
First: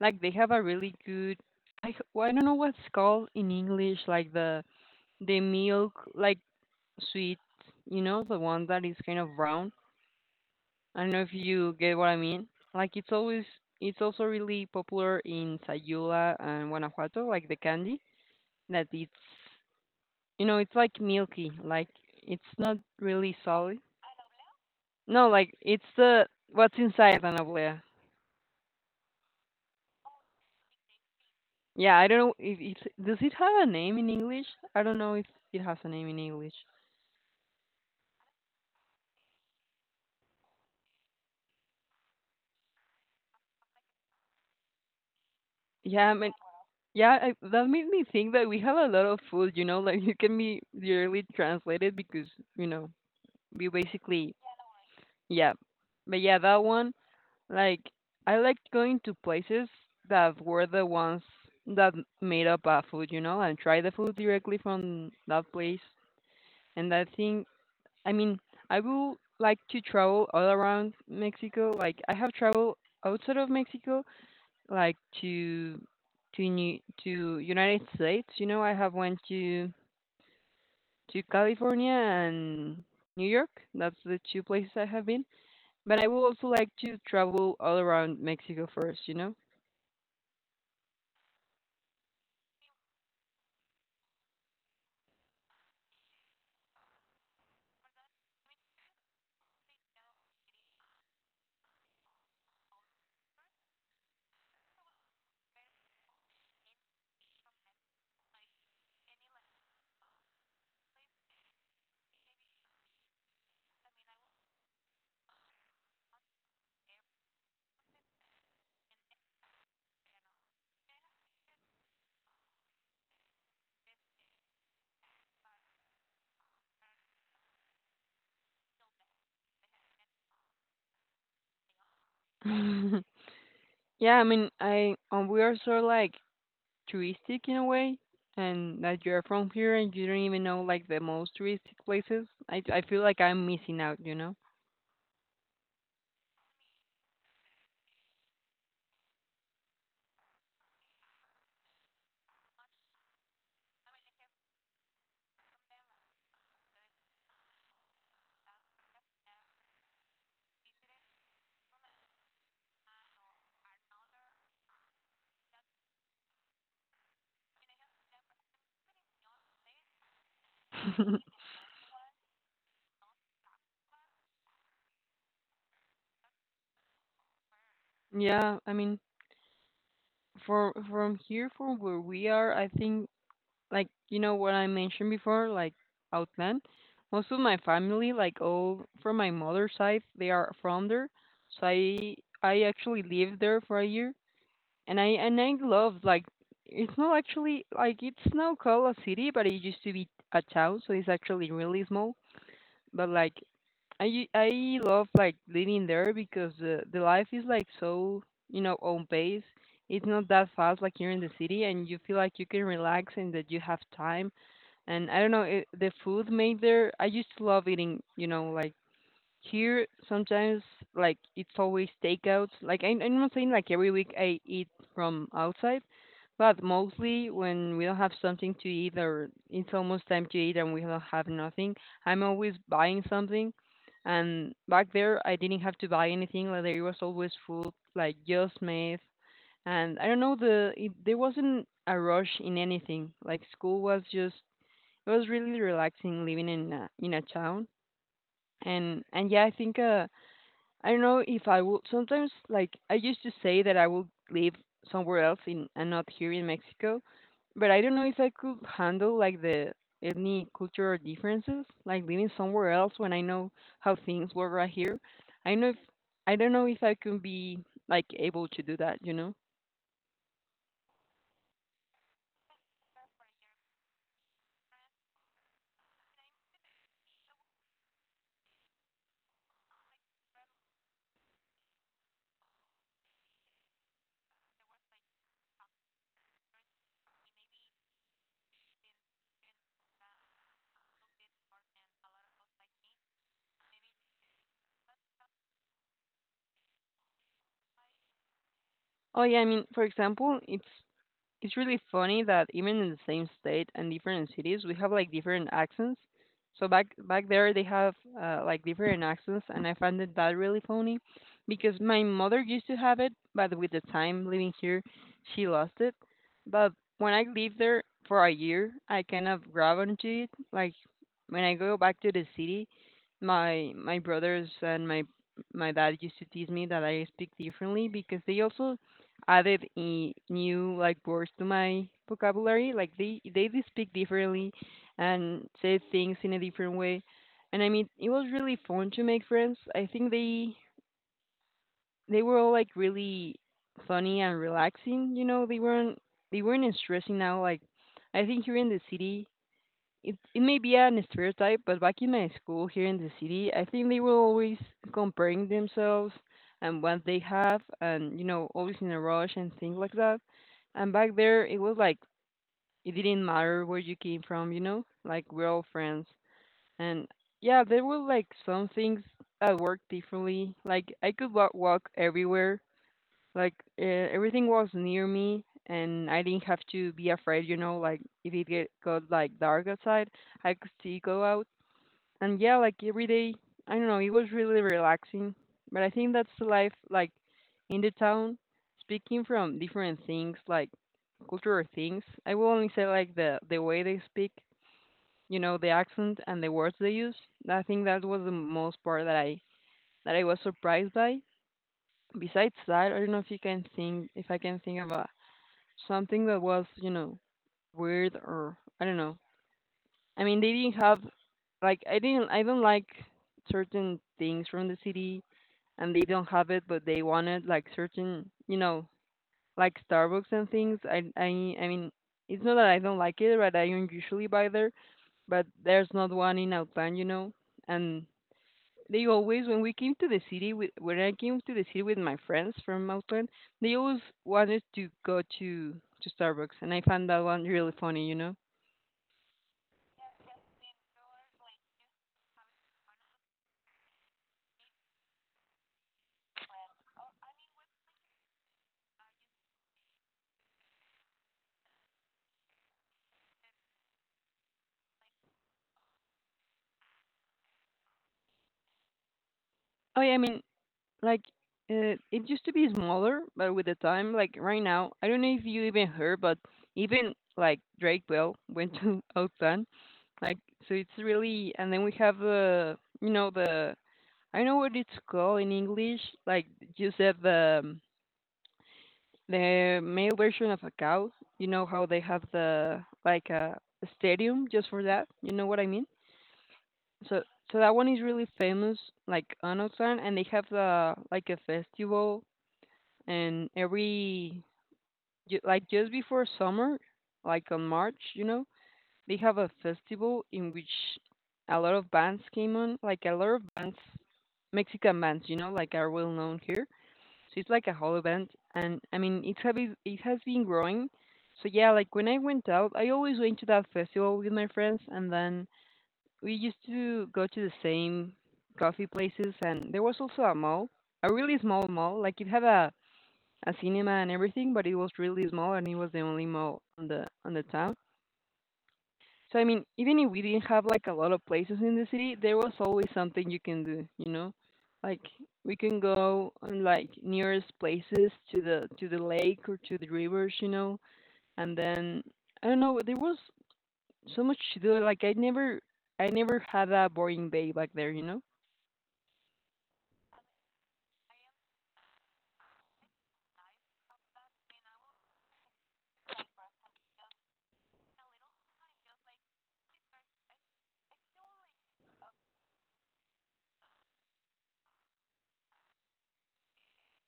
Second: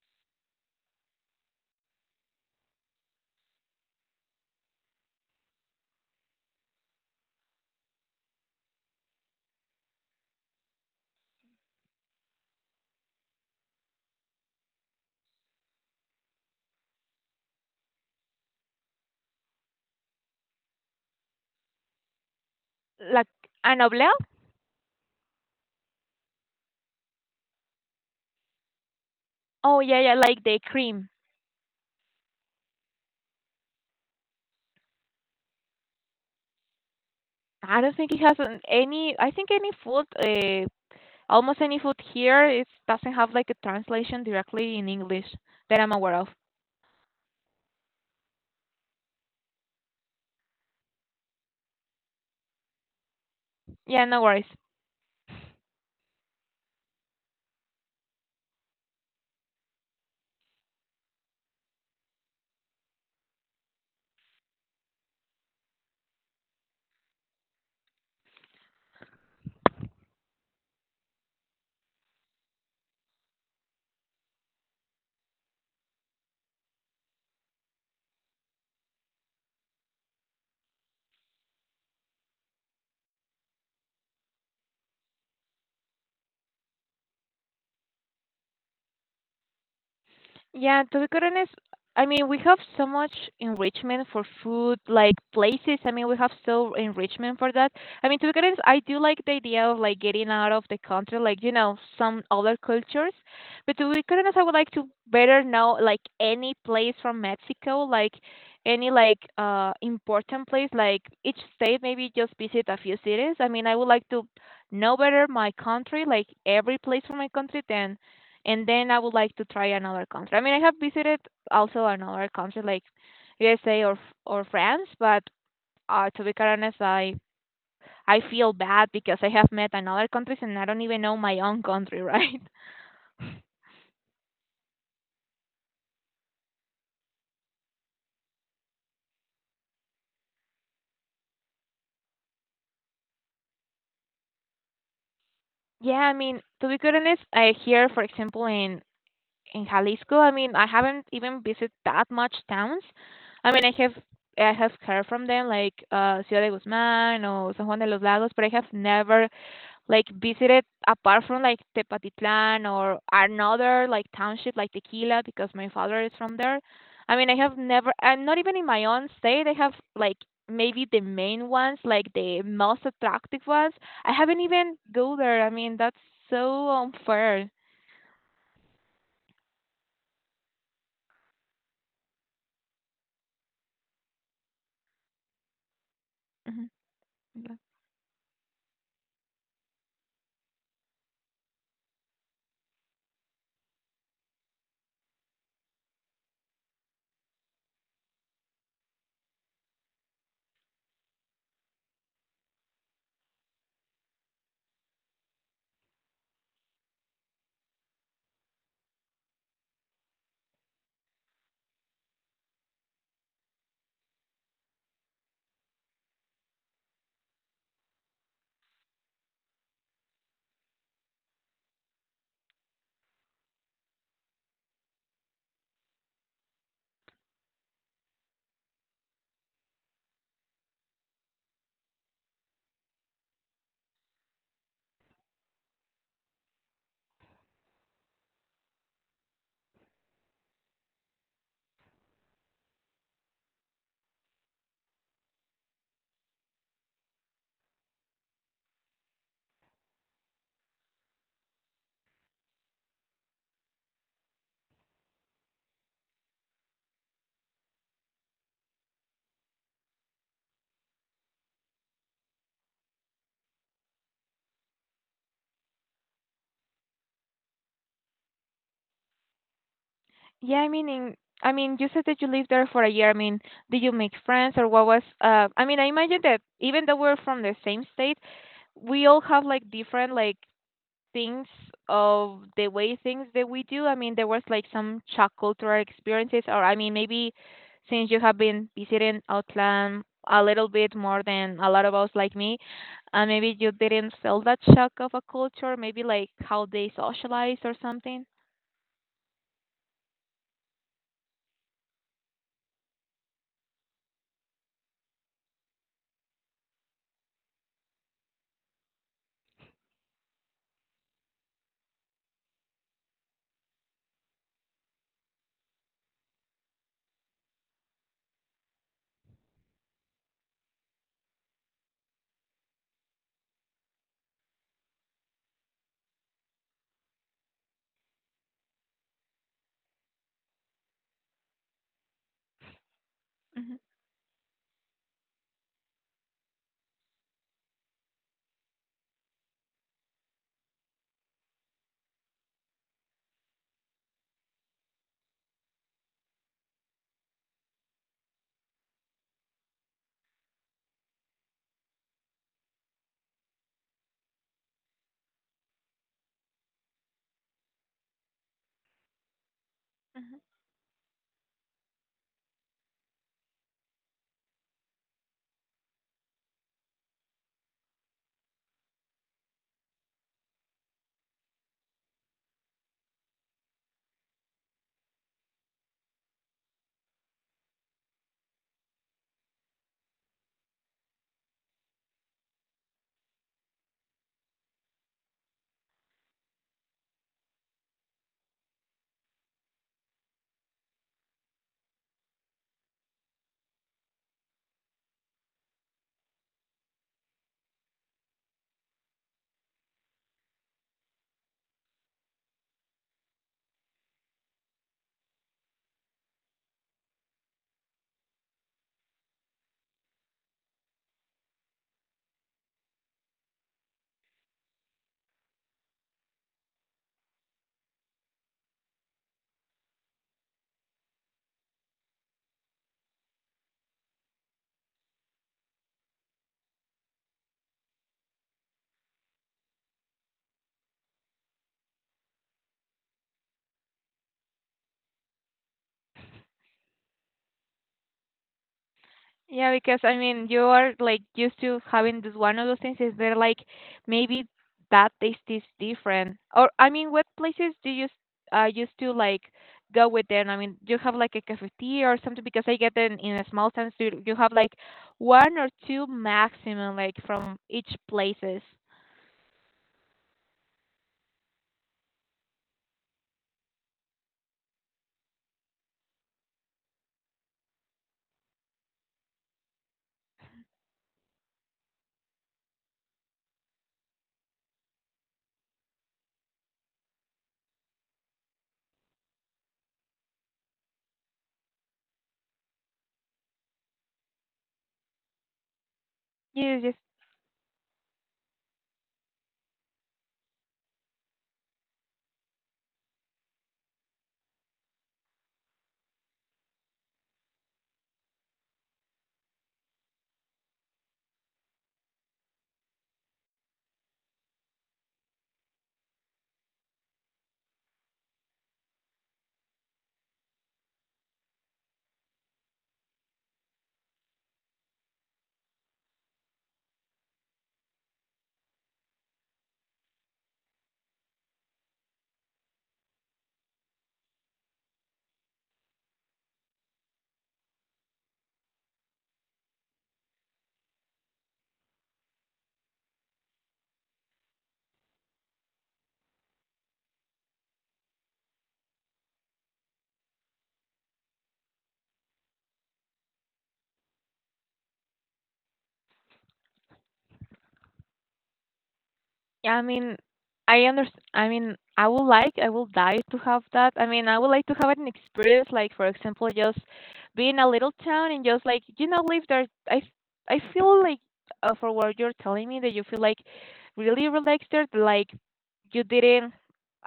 Speaker 2: like they have a really good I h- well, I don't know what's called in English, like the the milk like sweet, you know, the one that is kind of brown. I don't know if you get what I mean. Like it's always it's also really popular in Sayula and Guanajuato, like the candy that it's you know, it's like milky, like it's not
Speaker 1: Like
Speaker 2: really solid.
Speaker 1: an oblea?
Speaker 2: No, like it's the what's inside an oblea.
Speaker 1: Oh yeah, yeah, like the cream.
Speaker 2: Yeah, I don't know if it's does it have a name in English? I don't know if it has a name in English.
Speaker 1: I don't think it has an- any. I think any food, uh, almost any food here, it doesn't have like a translation directly in English that I'm
Speaker 2: Yeah, I
Speaker 1: aware
Speaker 2: mean,
Speaker 1: of.
Speaker 2: yeah, I, that made me think that we have a lot of food. You know, like it can be literally translated because you know we
Speaker 1: Yeah, no
Speaker 2: basically
Speaker 1: worries.
Speaker 2: yeah, but yeah, that one. Like I liked going to places that were the ones that made up a food, you know, and try the food directly from that place. And I think, I mean, I will like to travel all around Mexico. Like I have traveled outside of Mexico, like to to New, to United States. You know, I have went to to California and New York. That's the two places I have been. But I would also like to travel all around Mexico first, you know?
Speaker 1: Yeah, to be quite honest, I mean, we have so much enrichment for food, like places. I mean, we have so enrichment for that. I mean, to be quite honest, I do like the idea of like getting out of the country, like, you know, some other cultures. But to be quite honest, I would like to better know like any place from Mexico, like any like uh important place, like each state, maybe just visit a few cities. I mean, I would like to know better my country, like every place from my country, then and then I would like to try another country. I mean, I have visited also another country like U S A or or France, but uh, to be quite honest, I I feel bad because I have met another countries and I don't even know my own country, right?
Speaker 2: Yeah, I mean, I um, we are sort of like touristic in a way, and that you're from here and you don't even know like the most touristic places. I I feel like I'm missing out, you know?
Speaker 1: Yeah, I mean, to be quite honest, I here, for example, in in Jalisco, I mean, I haven't even visited that much towns. I mean, I have I have heard from them like uh, Ciudad de Guzmán or San Juan de los Lagos, but I have never like visited apart from like Tepatitlan or another like township like Tequila because my father is from there. I mean, I have never, and not even in my own state, I have like maybe the main ones, like the most attractive ones. I haven't even go there. I mean, that's so unfair.
Speaker 2: Yeah, I mean, for from here, from where we are, I think like you know what I mentioned before, like Outland.
Speaker 1: Mhm.
Speaker 2: Most of
Speaker 1: Yeah,
Speaker 2: my family, like all from my mother's side, they are from there. So I I actually lived there for a year, and I and I love like it's not actually like it's now called a city, but it used to be a town, so it's actually really small. But like I u- I love like living there because the the life is like so you know on pace. It's not that fast like here in the city, and you feel like you can relax and that you have time. And I don't know it, the food made there. I used to love eating, you know, like here, sometimes, like, it's always takeout. Like, I, I'm not saying like every week I eat from outside, but mostly when we don't have something to eat or it's almost time to eat and we don't have nothing, I'm always buying something. And back there, I didn't have to buy anything. Like, there was always food, like, just made. And I don't know, the it, there wasn't a rush in anything. Like, school was just, it was really relaxing living in a, in a town. and and yeah, I think uh I don't know if I will sometimes like I used to say that I would live somewhere else in and not here in Mexico, but I don't know if I could handle like the any cultural differences, like living somewhere else when I know how things were right here. I know if I don't know if I could be like able to do that, you know.
Speaker 1: yeah, I mean, in, I mean, you said that you lived there for a year. I mean, did you make friends or what was? Uh, I mean, I imagine that even though we're from the same state, we all have like different like things of the way things that we do? I mean, there was like some shock cultural experiences, or I mean, maybe since you have been visiting Outland a little bit more than a lot of us like me, and maybe you didn't feel that shock of a culture, maybe like how they socialize or something.
Speaker 2: Oh yeah, I mean, for example, it's It's really funny that even in the same state and different cities, we have like different accents. So back back there, they have uh, like different accents, and I find it that really funny because my mother used to have it, but with the time living here, she lost it. But when I lived there for a year, I kind of grab onto it. Like when I go back to the city, my my brothers and my my dad used to tease me that I speak differently because they also added in new like words to my vocabulary. Like they they do
Speaker 1: Hmm
Speaker 2: speak differently and say things in a different way. And I mean, it was really fun to make friends. I think they they were all like really funny and relaxing. You know, they weren't they weren't stressing out. Like I think here in the city, it, it may be a stereotype, but back in my school here in the city, I think they were always comparing themselves and what they have, and you know, always in a rush and things like that. And back there, it was like it didn't matter where you came from, you know, like we're all friends. And yeah, there were like some things that worked differently. Like I could wa- walk everywhere like uh, everything was near me, and I didn't have to be afraid. You know, like if it get, got like dark outside, I could still go out. And yeah, like every day, I don't know, it was really relaxing. But I think that's the life, like in the town. Speaking from different things, like cultural things, I will only say like the the way they speak. You know, the accent and the words they use. I think that was the most part that I that I was surprised by. Besides that, I don't know if you can think if I can think of a something that was, you know, weird or I don't know. I mean, they didn't have like I didn't I don't like certain things from the city and they don't have it, but they wanted like certain, you know, like Starbucks and things. I I I mean, it's not that I don't like it, but I usually buy there, but there's not one in Outland, you know. And they always, when we came to the city, with, when I came to the city with my friends from Outland, they always wanted to go to to Starbucks, and I found that one really funny, you know.
Speaker 1: Yeah, because I mean, you are like used to having this one of those things. Is there like maybe that taste is different? Or I mean, what places do you s- uh used to like go with them? I mean, do you have like a cafeteria or something? Because I get them in a small sense. Do you you have like one or two maximum like from each places?
Speaker 2: Oh yeah, I mean, like uh, it used to be smaller, but with the time, like right now, I don't know if you even heard, but even like Drake Bell went to Outland, like so it's really, and then we have the, you know, the I know what it's called in English, like you said the um, the male version of a cow, you know how they have the like a stadium just for that? You know what I mean?
Speaker 1: Yes, yes.
Speaker 2: So so that one is really famous, like Onosan, and they have the like a festival, and every ju- like just before summer, like on March, you know, they have a festival in which a lot of bands came on, like a lot of bands, Mexican bands, you know, like are well known here, so it's like a hollow band, and I mean it have been- it has been growing. So yeah, like when I went out, I always went to that festival with my friends, and then we used to go to the same coffee places, and there was also a mall, a really small mall. Like it had a a cinema and everything, but it was really small, and it was the only mall on the on the town. So I mean, even if we didn't have like a lot of places in the city, there was always something you can do, you know? Like we can go on like nearest places to the to the lake or to the rivers, you know? And then I don't know, there was so much to do. Like I never I never had a boring day back there, you know?
Speaker 1: Yeah, I mean, I understand. I mean, I would like, I would like to have that. I mean, I would like to have an experience, like for example, just be in a little town and just like you know, live there. I, I feel like uh, for what you're telling me that you feel like really relaxed there. Like you didn't.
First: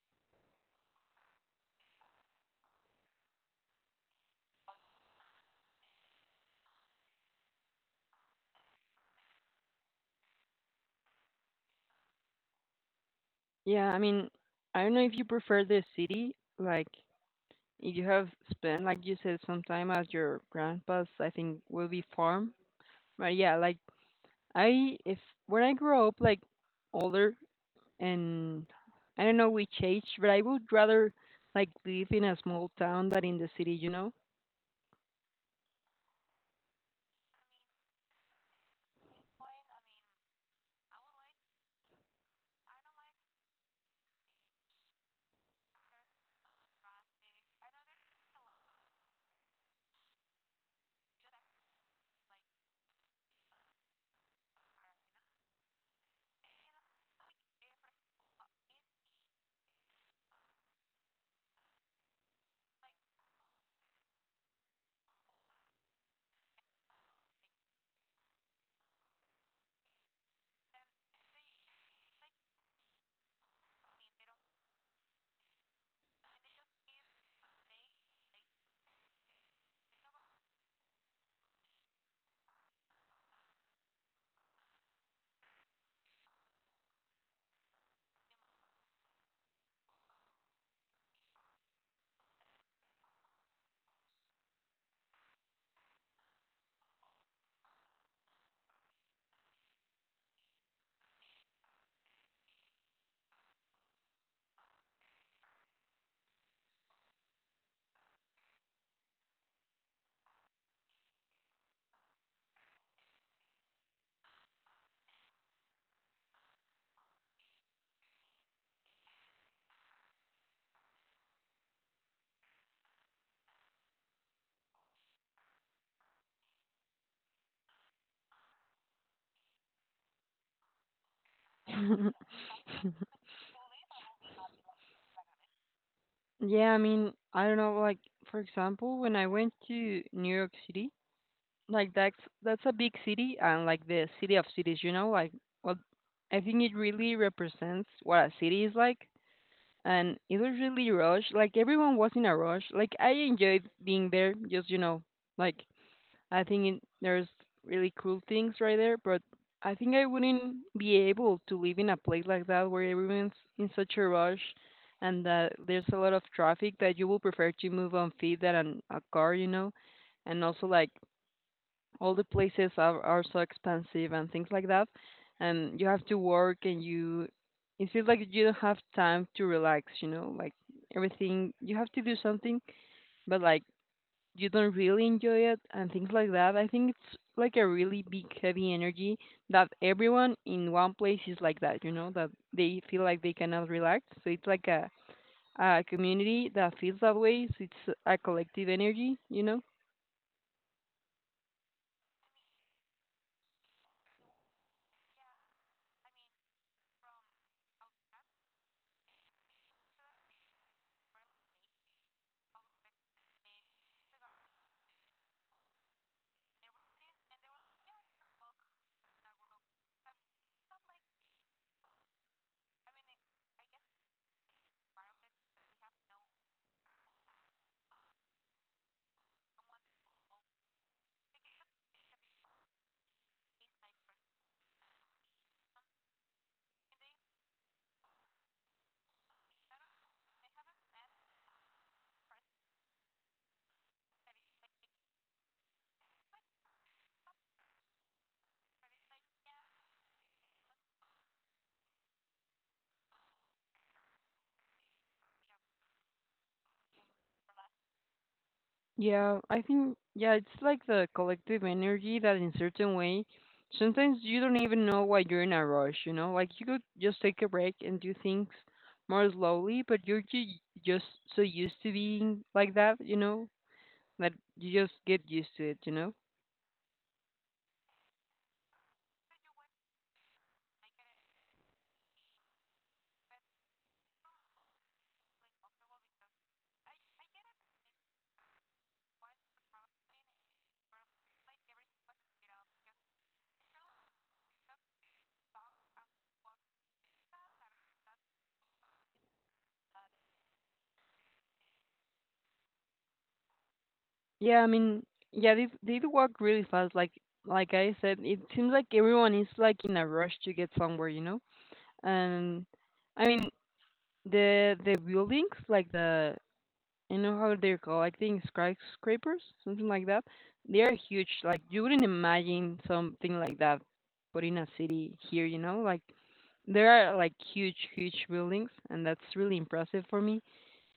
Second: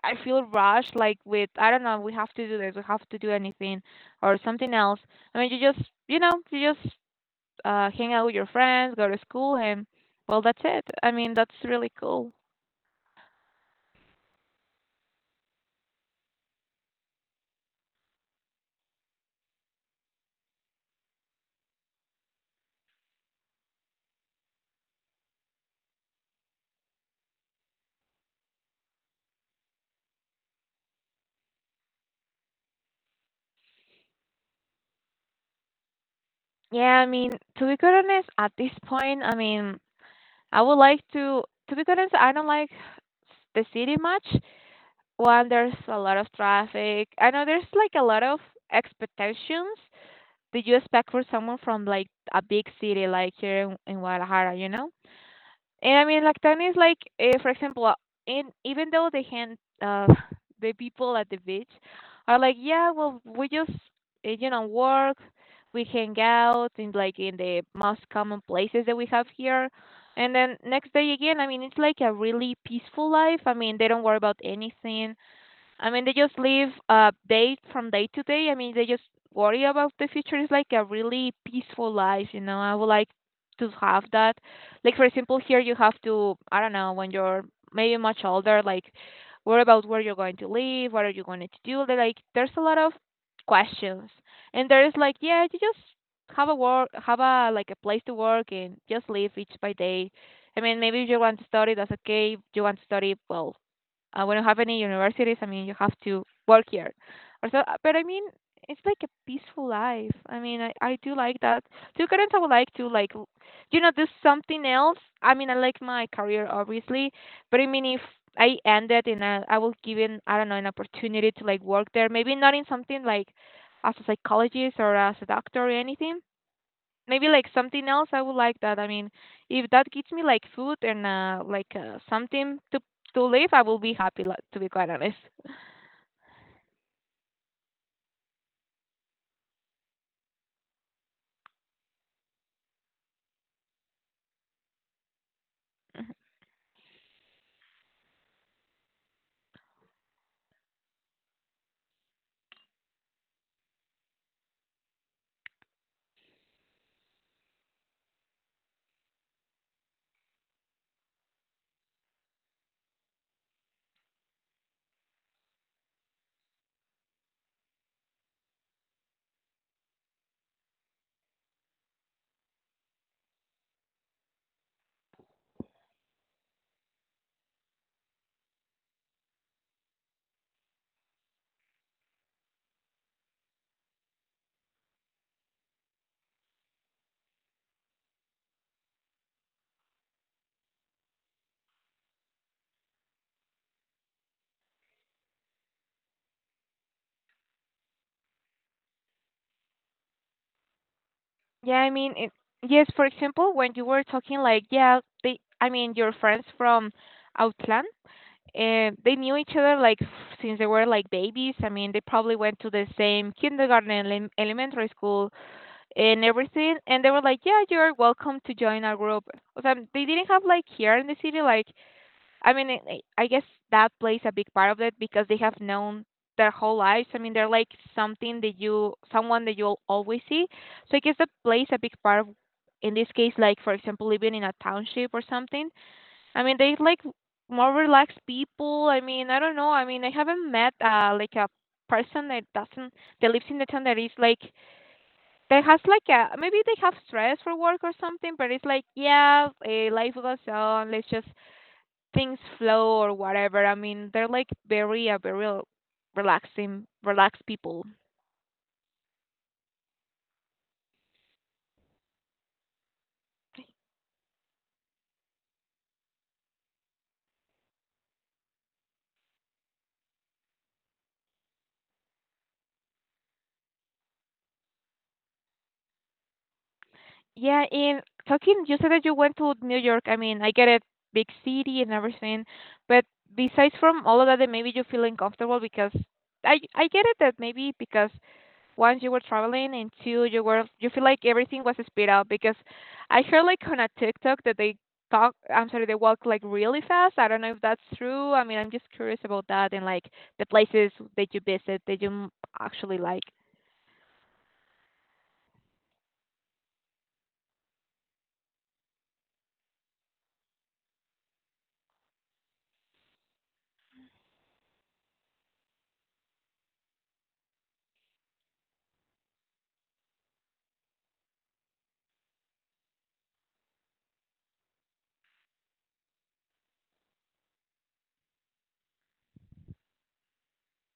Speaker 1: I feel rushed, like with I don't know. We have to do this. We have to do anything or something else. I mean, you just you know, you just uh, hang out with your friends, go to school, and well, that's it. I mean, that's really cool.
Speaker 2: Yeah, I mean, I don't know if you prefer the city, like if you have spent like you said some time at your grandpa's, I think will be farm. But yeah, like I if when I grow up like older and I don't know which age, but I would rather like live in a small town than in the city, you know?
Speaker 1: Yeah, I mean, to be quite honest, at this point, I mean, I would like to, to be quite honest, I don't like the city much. One, there's a lot of traffic. I know there's like a lot of expectations that you expect for someone from like a big city like here in, in Guadalajara, you know? And I mean, Lactani is like, uh, for example, uh, in even though the hand, uh, the people at the beach are like, yeah, well, we just, uh, you know, work, we hang out in like in the most common places that we have here, and then next day again, I mean, it's like a really peaceful life. I mean, they don't worry about anything. I mean, they just live uh, day from day to day. I mean, they just worry about the future. It's like a really peaceful life, you know. I would like to have that. Like, for example, here you have to, I don't know, when you're maybe much older, like, worry about where you're going to live, what are you going to do. They're like, there's a lot of questions. And there is like, yeah, you just have a work, have a, like, a place to work and just live each by day. I mean, maybe if you want to study, that's okay. If you want to study, well, uh, we don't have any universities. I mean, you have to work here. Or so, uh, but I mean, it's like a peaceful life. I mean, I, I do like that. Two current, I would like to like, l- you know, do something else. I mean, I like my career obviously, but I mean, if I ended and I, I will given I don't know an opportunity to like work there, maybe not in something like as a psychologist or as a doctor or anything, maybe like something else I would like that. I mean, if that gives me like food and uh, like uh, something to to live, I will be happy li- to be quite honest.
Speaker 2: Yeah, I mean, I don't know, like for example, when I went to New York City, like that's that's a big city and like the city of cities, you know, like well I think it really represents what a city is like, and it was really rush. Like everyone was in a rush. Like I enjoyed being there, just you know, like I think it, there's really cool things right there, but I think I wouldn't be able to live in a place like that where everyone's in such a rush, and that there's a lot of traffic that you will prefer to move on feet than on a car, you know? And also, like, all the places are, are so expensive and things like that. And you have to work, and you, it feels like you don't have time to relax, you know? Like, everything, you have to do something, but like, you don't really enjoy it and things like that. I think it's like a really big heavy energy that everyone in one place is like that, you know, that they feel like they cannot relax. So it's like a a community that feels that way. So it's a collective energy, you know.
Speaker 1: Yeah, I mean, it, yes, for example, when you were talking like yeah, they I mean, your friends from Outland, and they knew each other like since they were like babies. I mean, they probably went to the same kindergarten and elem- elementary school and everything and they were like, "Yeah, you're welcome to join our group." So they didn't have like here in the city like I mean, it, it- I guess that plays a big part of it because they have known their whole lives. I mean, they're like something that you, someone that you'll always see. So I guess that plays a big part of, in this case, like for example, living in a township or something. I mean, they like more relaxed people. I mean, I don't know. I mean, I haven't met uh like a person that doesn't that lives in the town that is like that has like a maybe they have stress for work or something, but it's like yeah, eh, life goes on. Let's just things flow or whatever. I mean, they're like very uh, very rel- relaxing, relaxed people.
Speaker 2: Yeah, I think yeah, it's like the collective energy that in certain way sometimes you don't even know why you're in a rush, you know? Like you could just take a break and do things more slowly, but you're ju- just so used to being like that, you know? But you just get used to it, you know?
Speaker 1: Yeah, and talking, you said that you went to New York. I mean, I get it, big city and everything, but besides from all of that, that maybe you feel uncomfortable because I I get it that maybe because once you were traveling and two you were you feel like everything was sped up because I heard like on a TikTok that they talk I'm sorry, they walk like really fast. I don't know if that's true. I mean I'm just curious about that and like the places that you visit that you m- actually like.
Speaker 2: Yeah, I mean, yeah, they they do walk really fast. Like like I said, it seems like everyone is like in a rush to get somewhere, you know? And I mean, the the buildings, like the you know how they're called, like think skyscrapers, something like that. They are huge. Like you wouldn't imagine something like that, but in a city here, you know, like there are like huge, huge buildings, and that's really impressive for me.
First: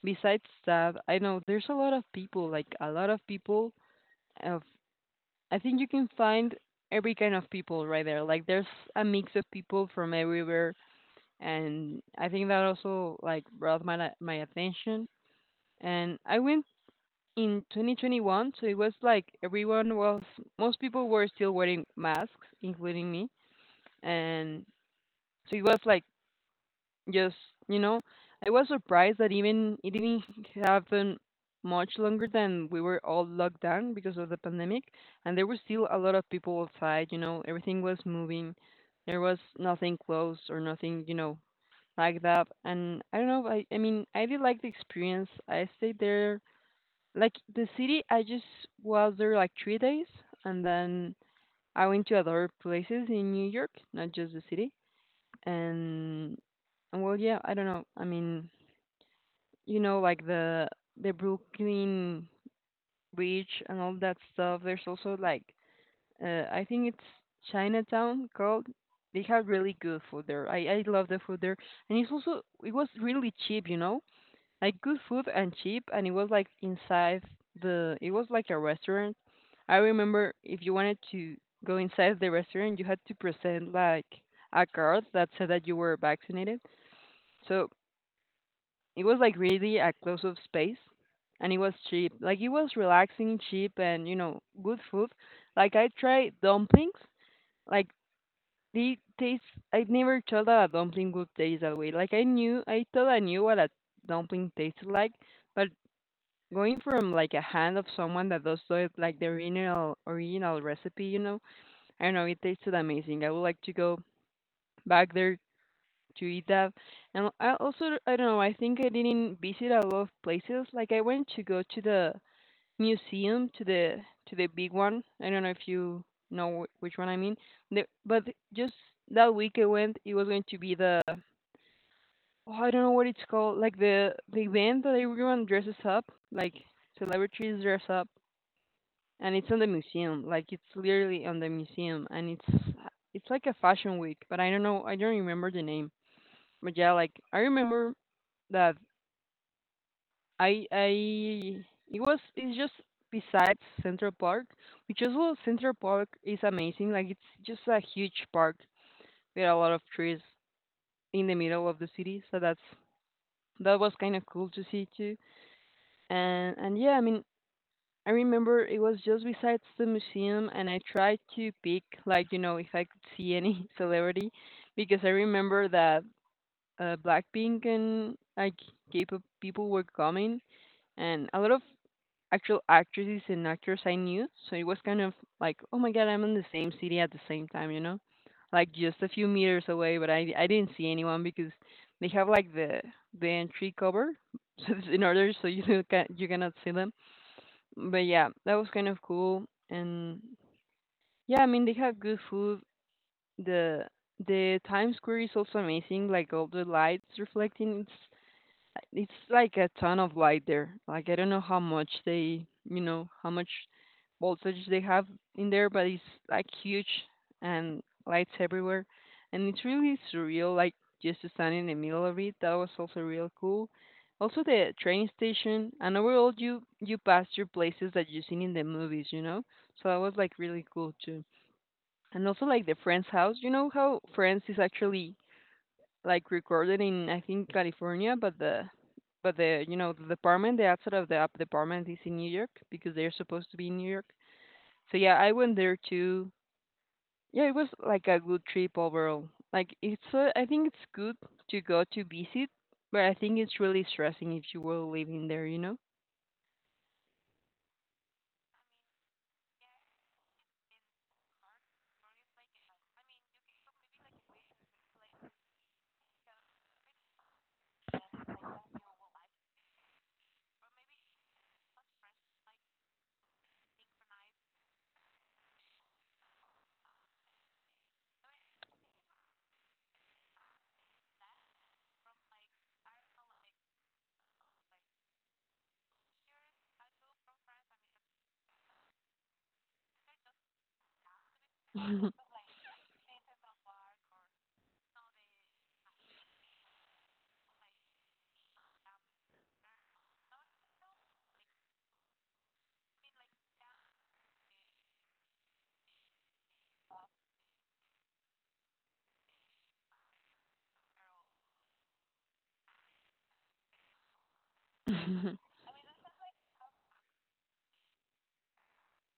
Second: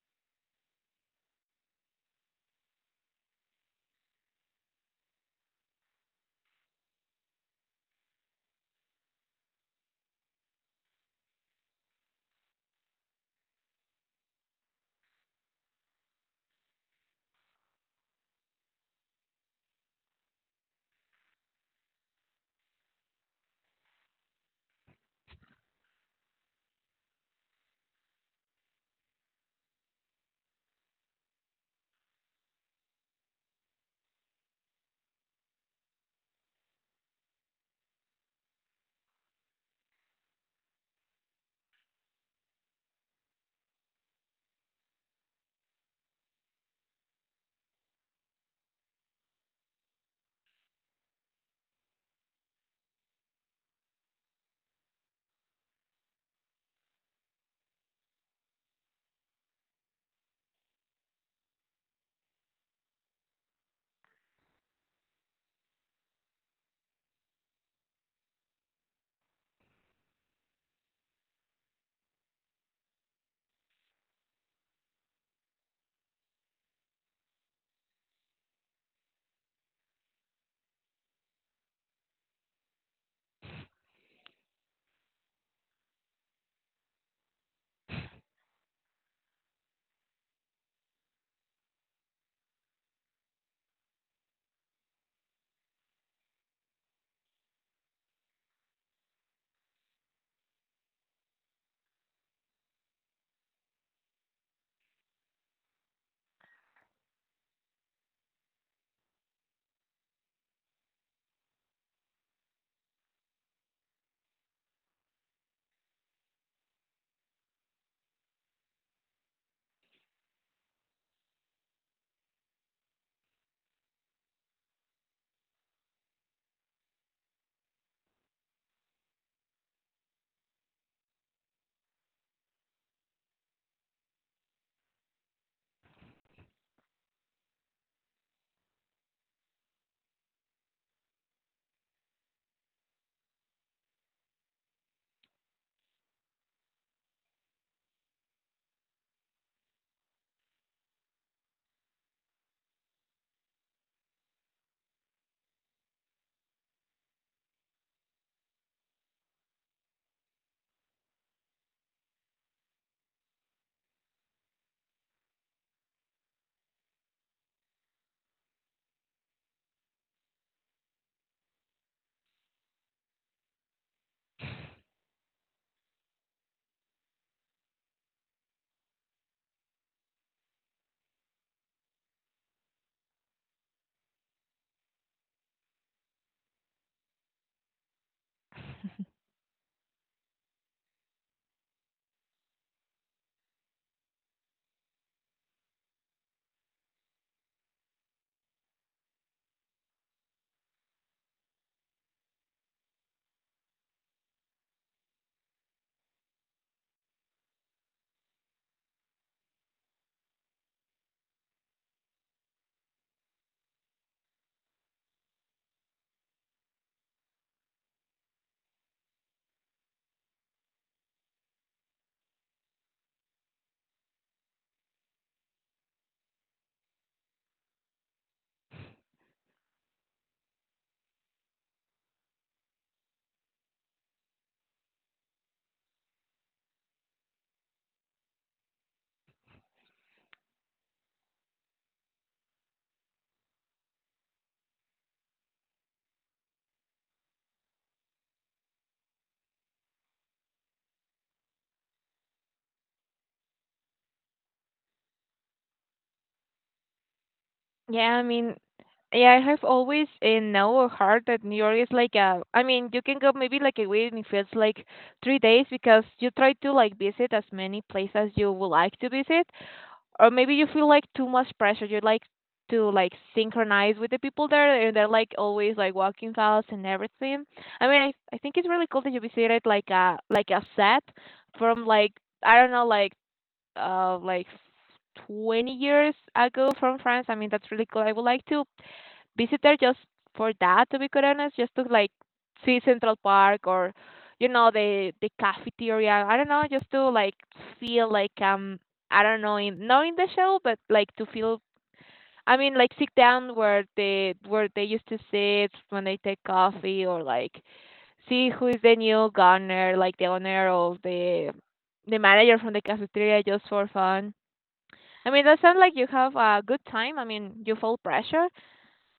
Speaker 2: Besides that, I know there's a lot of people, like a lot of people of I think you can find every kind of people right there. Like there's a mix of people from everywhere, and I think that also like brought my la- my attention. And I went in twenty twenty-one, so it was like everyone was most people were still wearing masks, including me. And so it was like Yes, you know, I was surprised that even it didn't happen much longer than we were all locked down because of the pandemic, and there were still a lot of people outside, you know, everything was moving. There was nothing closed or nothing, you know, like that. And I don't know, I I mean, I did like the experience. I stayed there like the city, I just was there like three days, and then I went to other places in New York, not just the city. And and well, yeah, I don't know. I mean, you know, like the the Brooklyn Bridge and all that stuff. There's also like uh, I think it's Chinatown called. They have really good food there. I I love the food there, and it's also it was really cheap, you know, like good food and cheap, and it was like inside the it was like a restaurant. I remember if you wanted to go inside the restaurant, you had to present like a card that said that you were vaccinated. So it was like really a close off space, and it was cheap. Like it was relaxing, cheap, and you know, good food. Like I tried dumplings. Like they taste I never thought that a dumpling would taste that way. Like I knew I thought I knew what a dumpling tasted like, but going from like a hand of someone that does do it like the original original recipe, you know, I don't know, it tasted amazing. I would like to go back there to eat that. And I also I don't know. I think I didn't visit a lot of places. Like I went to go to the museum to the to the big one. I don't know if you know wh- which one I mean. The, but just that week I went. It was going to be the oh I don't know what it's called. Like the the event that everyone dresses up. Like celebrities dress up. And it's on the museum, like it's literally on the museum, and it's it's like a fashion week, but I don't know, I don't remember the name. But yeah, like I remember that I I it was it's just besides Central Park, which as well Central Park is amazing. Like it's just a huge park with a lot of trees in the middle of the city, so that's that was kind of cool to see too. And and yeah, I mean I remember it was just besides the museum, and I tried to pick like you know if I could see any celebrity, because I remember that uh, Blackpink and like K-pop people were coming, and a lot of actual actresses and actors I knew. So it was kind of like, oh my god, I'm in the same city at the same time, you know, like just a few meters away. But I I didn't see anyone because they have like the the entry cover so it's in order so you can you cannot see them. But yeah, that was kind of cool. And yeah, I mean they have good food. The the Times Square is also amazing, like all the lights reflecting. It's like a ton of light there. Like I don't know how much they, you know, how much voltage they have in there, but it's like huge and lights everywhere. And it's really surreal, like just to stand in the middle of it. That was also real cool. Also the train station, and overall you you pass through places that you've seen in the movies, you know? So that was like really cool too. And also like the friend's house. You know how Friends is actually like recorded in I think California, but the but the you know the department, the outset of the app department is in New York because they're supposed to be in New York. So yeah, I went there too. Yeah, it was like a good trip overall. Like it's uh, I think it's good to go to visit, but I think it's really stressing if you were living there, you
Speaker 1: Yeah, I mean, yeah, I have always in now or heart that New York is like a. I mean, you can go maybe like a week and it feels like three days because you try to like visit as many places as you would like to visit, or maybe you feel like too much pressure. You like to like synchronize with the people there, and they're like always like walking fast and everything. I mean, I I think it's really cool that you visited like a like a set from like I don't know like uh, like twenty years ago from France. I mean, that's really cool. I would like to visit there just for that, to be quite honest, just to like
Speaker 2: know.
Speaker 1: see Central Park or, you know, the the cafeteria. I don't know, just to like feel like um, I don't know, in, not in the show, but like to feel. I mean, like sit down where they where they used to sit when they take coffee, or like see who is the new gunner, like the owner of the the manager from the cafeteria, just for fun. I mean, that sounds like you have a good time. I mean, you feel pressure.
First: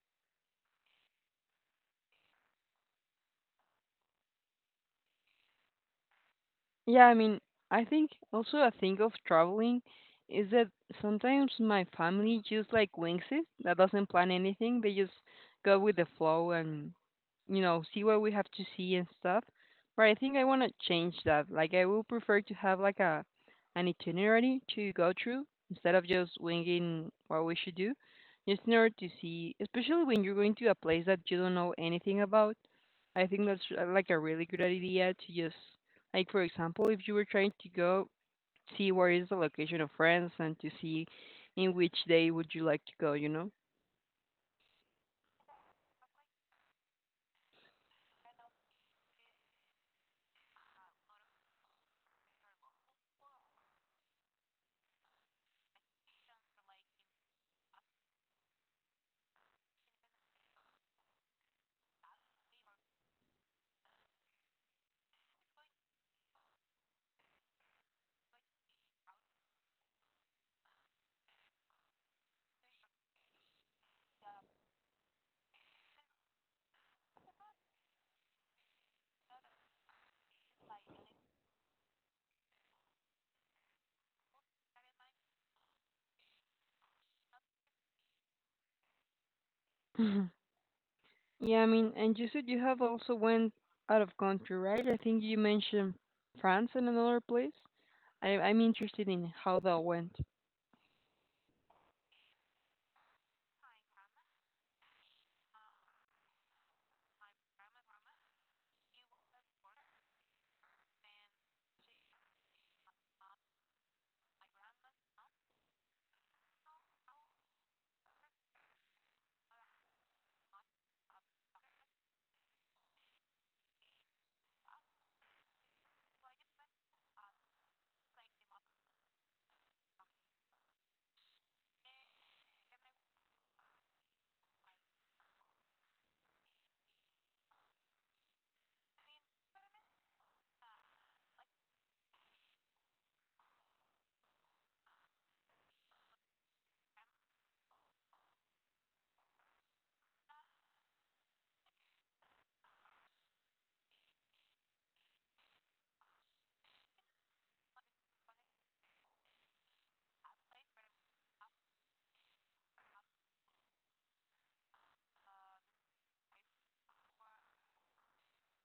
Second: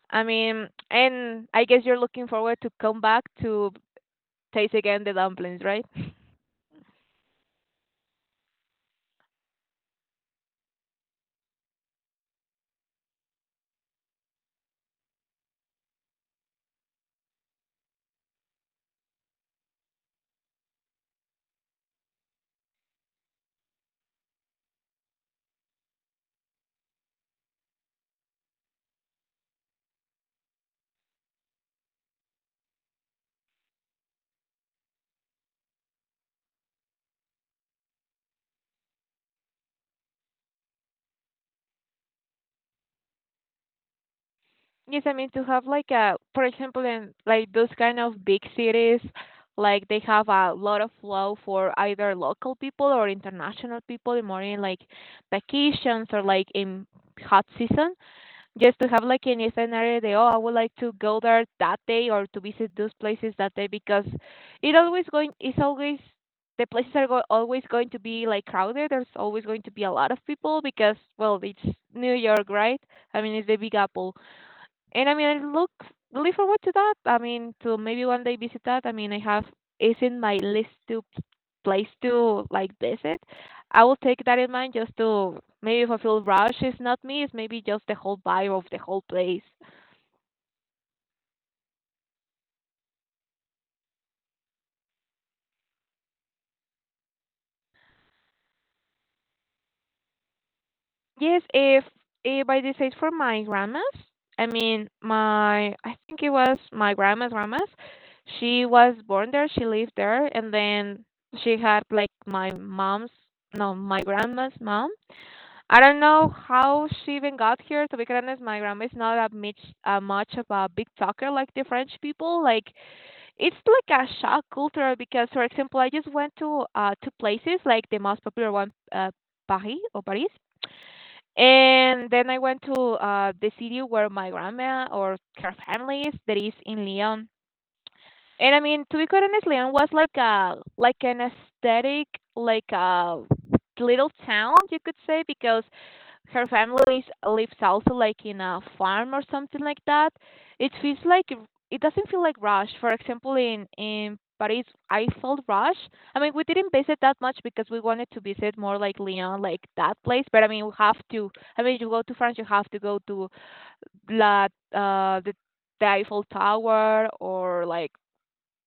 Speaker 1: I mean, and I guess you're looking forward to come back to taste again the dumplings, right?
Speaker 2: Yeah, I mean, I think also a thing of traveling is that sometimes my family just like wings it. That doesn't plan anything. They just go with the flow and, you know, see what we have to see and stuff. But I think I want to change that. Like I will prefer to have like a an itinerary to go through instead of just winging what we should do. Just in order to see, especially when you're going to a place that you don't know anything about. I think that's uh, like a really good idea to just like for example, if you were trying to go see where is the location of France and to see in which day would you like to go, you know?
Speaker 1: Yes, I mean to have like a, for example, in like those kind of big cities, like they have a lot of flow for either local people or international people, more in like vacations or like in hot seasons. Just to have like an scenario that oh I would like to go there that day or to visit those places that day because it always going it's always the places are go- always going to be like crowded. There's always going to be a lot of people because well it's New York, right? I mean it's the Big Apple. And I mean, I look really forward to that. I mean, to maybe one day visit that. I mean, I have it's in my list to p- place to like visit. I will take that in mind just to maybe if I feel rush, it's not me. It's maybe just the whole vibe of the whole place.
Speaker 2: Mhm. Yeah, I mean, and you said you have also went out of country, right? I think you mentioned France and another place. I I'm interested in how that went.
Speaker 1: Yes, if if I decide for my grandma's, I mean, my I think it was my grandma's grandma's. She was born there. She lived there, and then she had like my mom's no, my grandma's mom I don't know how she even got here. To be honest, my grandma is not that much, uh, much of a big talker like the French people. Like it's like a shock culture because, for example, I just went to uh two places, like the most popular one, uh, Paris or Paris, and then I went to uh the city where my grandma or her family is, that is in Lyon. And I mean, to be quite honest, Lyon was like a like an aesthetic, like a little town, you could say, because her family lives also like in a farm or something like that. It feels like it doesn't feel like rush. For example, in in Paris, I felt rush. I mean, we didn't visit that much because we wanted to visit more like Lyon, like that place. But I mean, we have to. I mean, you go to France, you have to go to la uh the, the Eiffel Tower or like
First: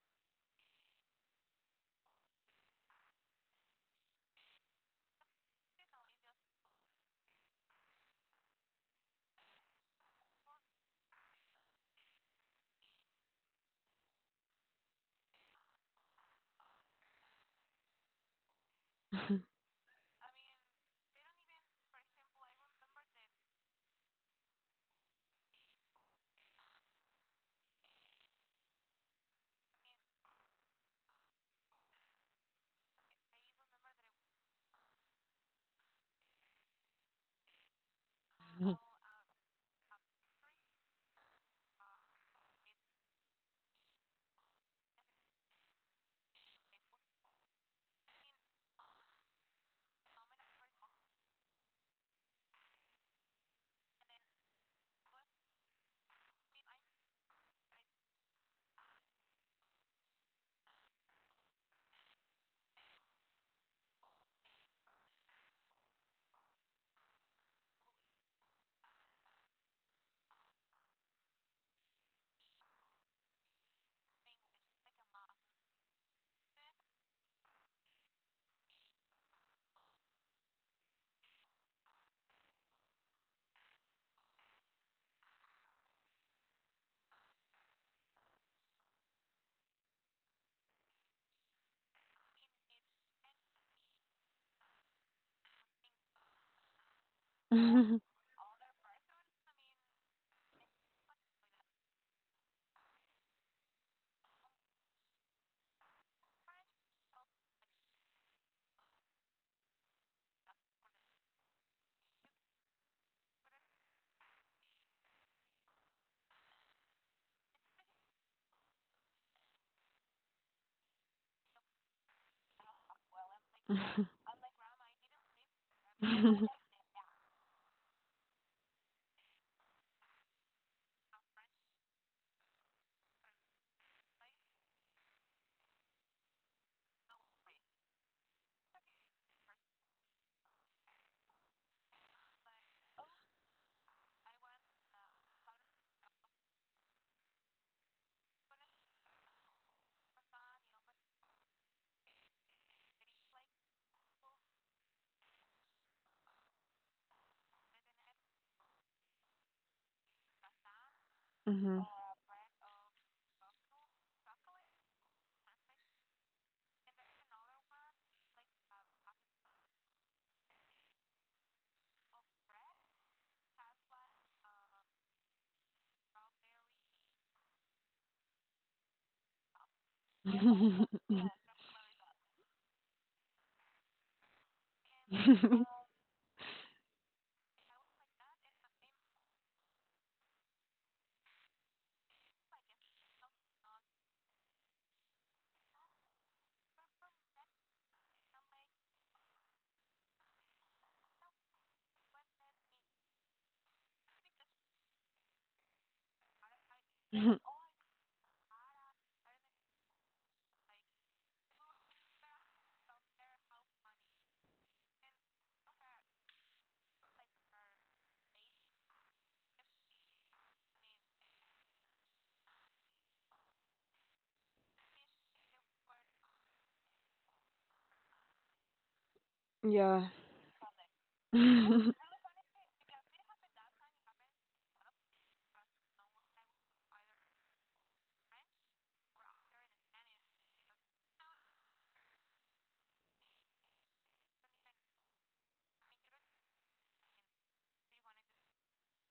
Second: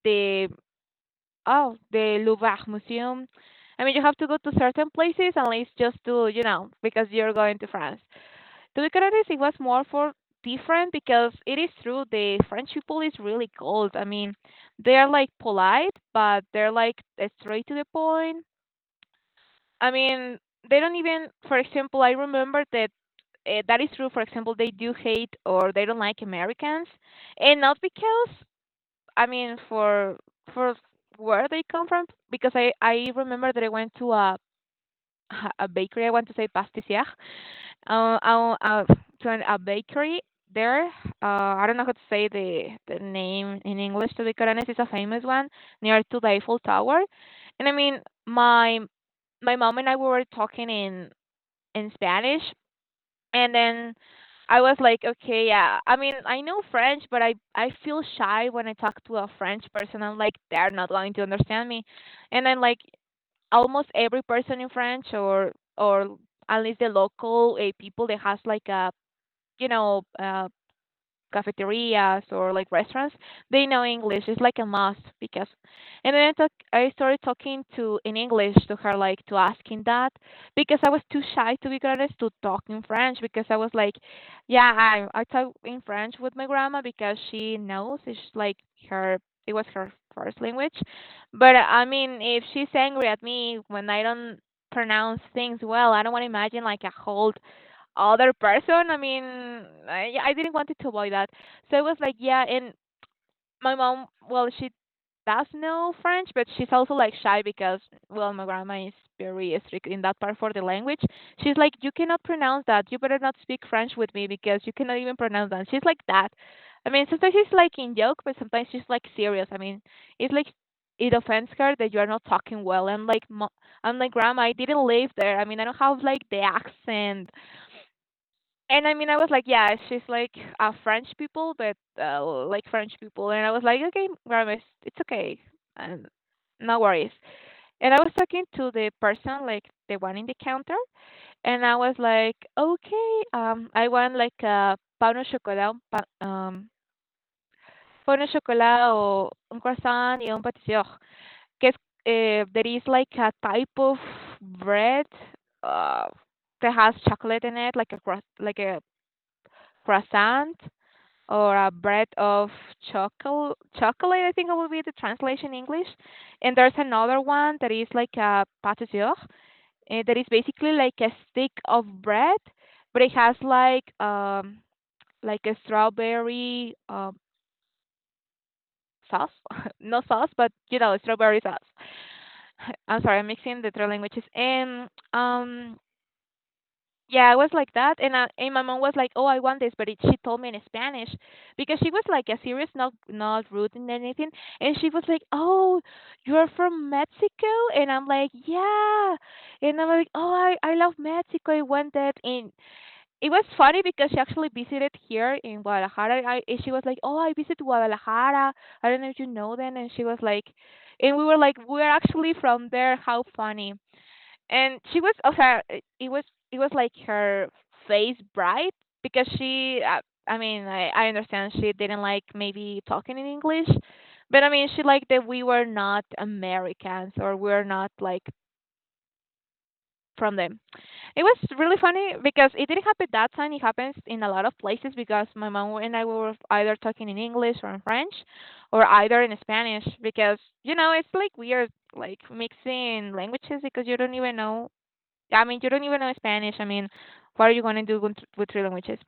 Speaker 1: the oh the Louvre Museum. I mean, you have to go to certain places unless just to, you know, because you're going to France. To be honest, it was more for different because it is true the French people is really cold. I mean, they are like polite, but they're like straight to the point. I mean, they don't even, for example, I remember that uh, that is true. For example, they do hate or they don't like Americans, and not because I mean for for where they come from. Because I I remember that I went to a a bakery. I want to say pastisier, uh, uh, uh, to an, a bakery there. Uh, I don't know how to say the, the name in English, to be quite honest. It's a famous one near to the Eiffel Tower. And I mean, my my mom and I we were talking in in Spanish, and then I was like, okay, yeah. I mean, I know French, but I I feel shy when I talk to a French person. I'm like, they're not going to understand me, and then like almost every person in French or or at least the local uh, people that has like a you know uh, cafeterias or like restaurants, they know English. It's like a must because. And then I talk, I started talking to in English to her, like to asking that because I was too shy to be honest to talk in French because I was like, yeah, I I talk in French with my grandma because she knows it's like her it was her first language. But I mean, if she's angry at me when I don't pronounce things well, I don't want to imagine like a whole other person. I mean, I, yeah, I didn't want to avoid that. So it was like, yeah, and my mom, well, she does know French, but she's also like shy because, well, my grandma is very strict in that part for the language. She's like, you cannot pronounce that. You better not speak French with me because you cannot even pronounce that. She's like that. I mean, sometimes she's like in joke, but sometimes she's like serious. I mean, it's like it offends her that you are not talking well. I'm like, "Mo- I'm like, grandma, I didn't live there. I mean, I don't have like the accent. And I mean, I was like, yeah, she's like uh, French people, but uh, like French people. And I was like, okay, grandma, it's it's okay, and no worries. And I was talking to the person, like the one in the counter, and I was like, okay, um, I want like a pan au chocolat, un pan, um, pan au chocolat o un croissant y un pâtissier. Que es, eh, there is like a type of bread uh, that has chocolate in it, like a croiss- like a croissant or a
Speaker 2: Mhm.
Speaker 1: bread of chocolate chocolate I think it will be the translation in English. And there's another one that is like a pâte d'or, eh, that is basically like a stick of bread, but it has like um like a strawberry um sauce. No sauce, but you
Speaker 2: Mhm.
Speaker 1: know, strawberry sauce. I'm sorry, I'm mixing the three languages, and um. Yeah, I was like that, and I, and my mom was like, "Oh, I want this," but it, she told me in Spanish because she was like a serious, not not rude and anything, and she was like, "Oh, you're from Mexico," and I'm like, "Yeah," and I'm like, "Oh, I I love Mexico. I want that," and it was funny because she actually visited here in Guadalajara. I and she was like, "Oh, I visit Guadalajara. I don't know if you know then," and she was like, and we were like, "We're actually from there. How funny." And she was of her it was it was like her face bright because she uh, I mean, I, I understand she didn't like maybe talking in English, but I mean, she liked that we were not Americans or we are not like
Speaker 2: Yeah.
Speaker 1: from them. It was really funny
Speaker 2: Yeah,
Speaker 1: because it didn't happen that time, it happens in a lot of places because my mom and I were either talking in English or in French or either in Spanish, because you know, it's like weird like mixing languages because you don't even know. I mean, you don't even know Spanish. I mean, what are you going to do with, with three languages?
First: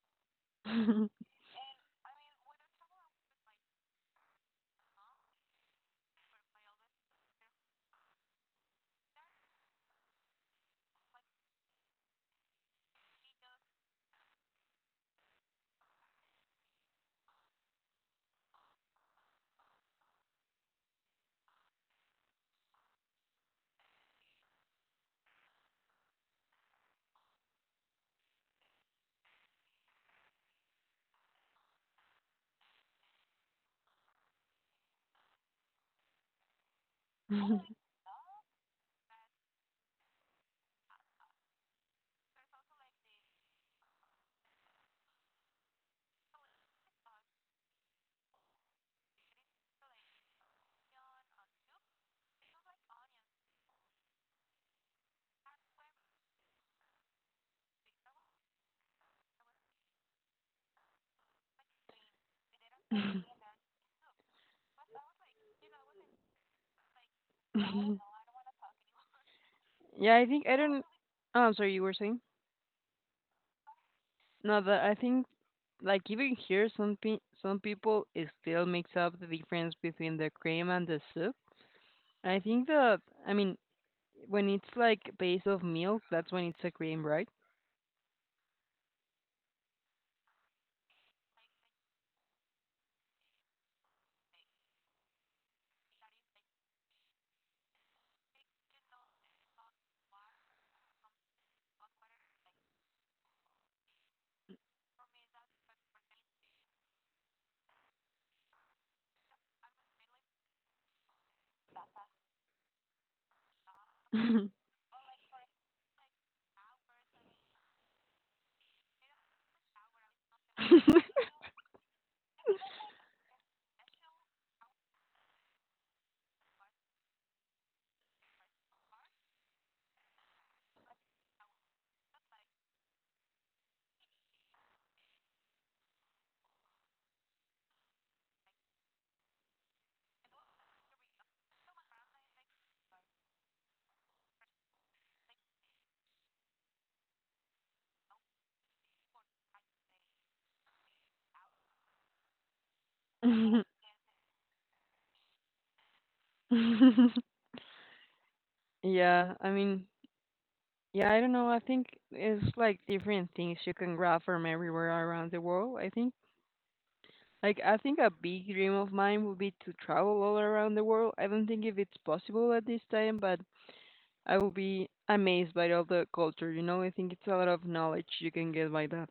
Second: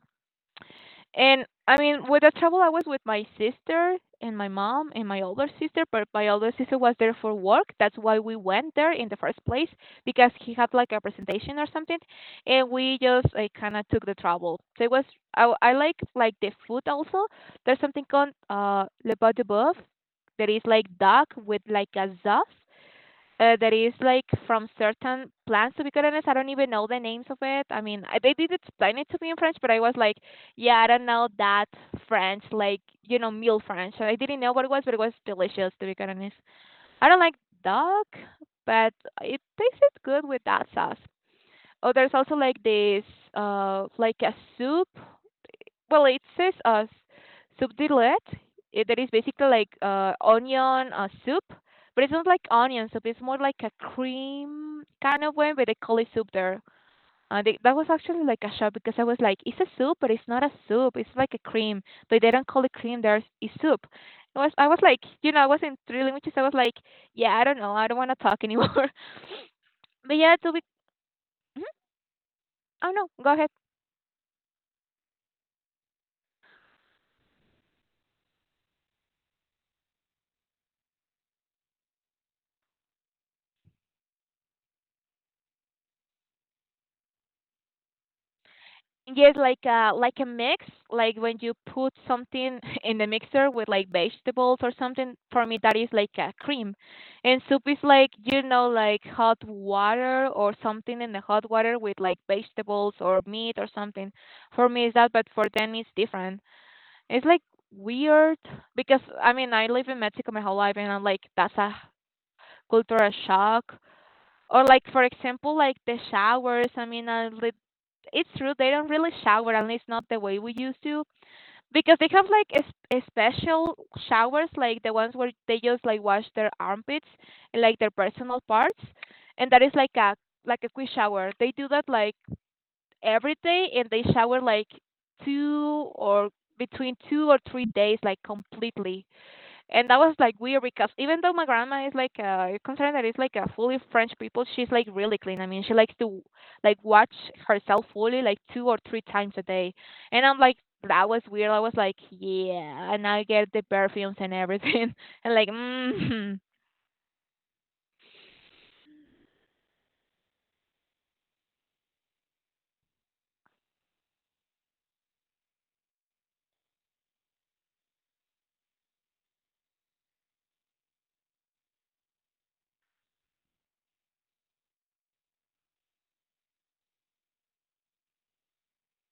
Speaker 1: And I mean, with the travel, I was with my sister and my mom and my older sister, but my older sister was there for work. That's why we went there in the first place because he had like a presentation or something, and we just like kind of took the travel. So it was, I, I like like the food also. There's something called uh le pot de bœuf that is like duck with like a sauce, uh, that is like from certain plants. To be quite honest, I don't even know the names of it. I mean, I- they did explain it to me in French, but I was like, yeah, I don't know that French, like you know, meal French. So I didn't know what it was, but it was delicious. To be quite honest, I don't like duck, but it tasted good with that sauce. Oh, there's also like this, uh, like a soup, well, it says uh, subtitled. It, that is basically like uh, onion uh, soup, but it's not like onion soup. It's more like a cream kind of one, but they call it soup there. Uh, they, that was actually like a shock because I was like, it's a soup, but it's not a soup. It's like a cream, but they don't call it cream. There's It's soup. I was I was like, you know, I was in three languages. I was like, yeah, I don't know. I don't want to talk anymore. But
Speaker 2: I
Speaker 1: yeah,
Speaker 2: think
Speaker 1: so
Speaker 2: I
Speaker 1: we.
Speaker 2: don't. Oh, I'm
Speaker 1: Mhm.
Speaker 2: sorry, you were saying?
Speaker 1: Oh no, go ahead.
Speaker 2: No, but I think like even here, some pe some people it still makes up the difference between the cream and the soup. I think that I mean when it's like base of milk, that's when it's a cream, right?
Speaker 1: Yes, like a like a mix, like when you put something in the mixer with like vegetables or something. For me, that is like a cream, and soup is like you know, like hot water or something in the hot water with like vegetables or meat or something. For me, is that, but for them, it's different. It's like weird because I mean, I live in Mexico my whole life, and I'm like, that's a cultural shock. Or like for example, like the showers. I mean, uh, lit- it's true they don't really shower, at least not the way we used to, because they have like a, s- a special showers, like the ones where they just like wash their armpits and like their personal parts, and that is like a like a quick shower. They do that like every day, and they shower like two or between two or three days, like completely. And that was like weird because even though my grandma is like uh concerned that it's like a fully French people, she's like really clean. I mean, she likes to like watch herself fully like two or three times a day, and I'm like, that was weird. I was like, yeah, and I get the perfumes and everything, and like mm
Speaker 2: Yeah, I mean, yeah, I don't know. I think it's like different things you can grab from everywhere around the world. I think, like, I think a big dream of mine would be to travel all around the world. I don't think if it's possible at this time, but I will be amazed by all the culture, you know? I think it's a lot of knowledge you can get by that.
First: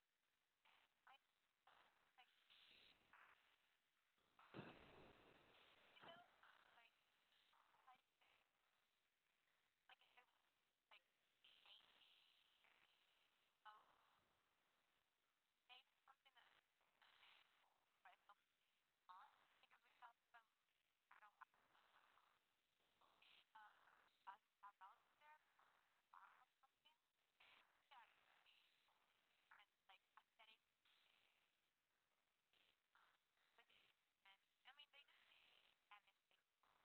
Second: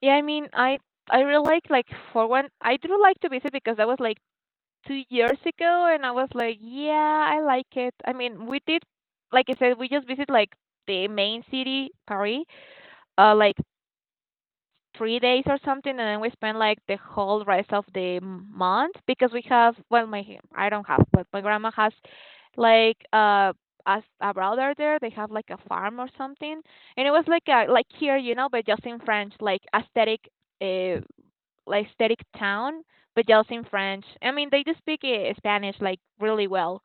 Speaker 1: yeah. I mean, I I really like like for one, I do like to visit because that was like two years ago, and I was like, yeah, I like it. I mean, we did like I said, we just visit like the main city, Paris, uh, like three days or something, and then we spend like the whole rest of the month because we have, well, my, I don't have, but my grandma has like uh as a brother there. They have like a farm or something, and it was like a like here, you know, but just in French, like aesthetic, uh like aesthetic town, but just in French. I mean, they do speak uh, Spanish like really well,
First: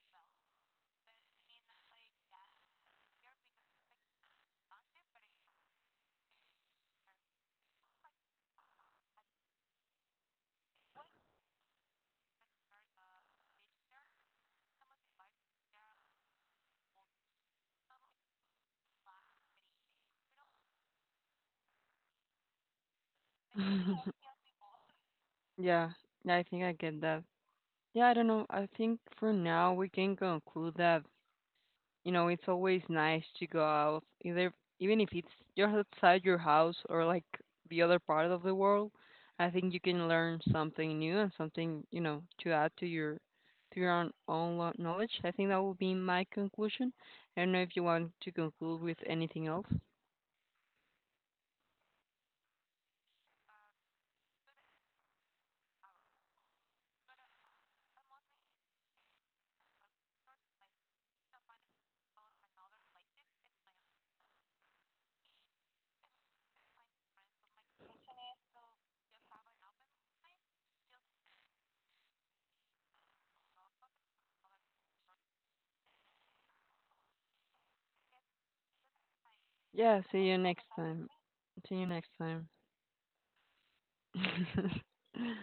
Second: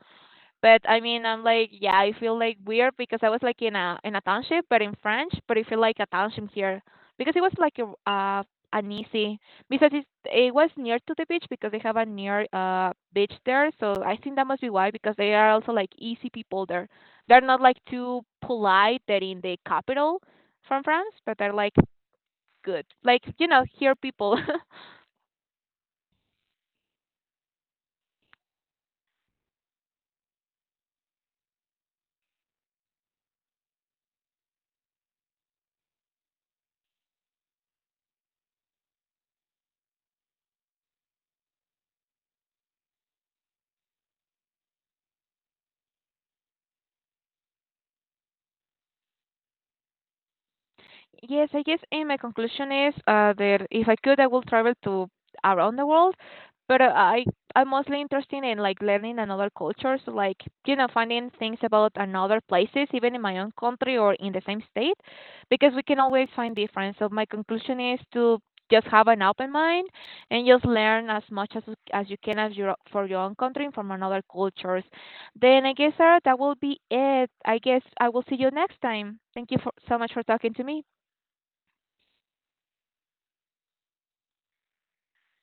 Speaker 1: but I mean, I'm like, yeah, I feel like weird because I was like in a in a township, but in French, but it feel like a township here, because it was like a uh, an easy, because it it was near to the beach, because they have a near uh beach there, so I think that must be why, because they are also like easy people there. They're not like too polite that in the capital from France, but they're like good, like you know, here people.
Speaker 2: Yeah, I think I get that. Yeah, I don't know. I think for now we can conclude that, you know, it's always nice to go out, either even if it's just outside your house or like the other part of the world. I think you can learn something new and something, you know, to add to your to your own, own lo- knowledge. I think that will be my conclusion. I don't know if you want to conclude with anything else.
Speaker 1: Yes, I guess, and my conclusion is uh, that if I could, I will travel to around the world. But uh, I I'm mostly interested in like learning another cultures, like you know, finding things about another places, even in my own country or in the same state, because we can always find difference. So my conclusion is to just have an open mind and just learn as much as as you can as your for your own country and from another cultures. Then I guess, Sarah, that will be it. I guess I will see you next time. Thank you for so
Speaker 2: Yeah,
Speaker 1: much for
Speaker 2: see you
Speaker 1: talking to
Speaker 2: next
Speaker 1: me.
Speaker 2: time. See you next time.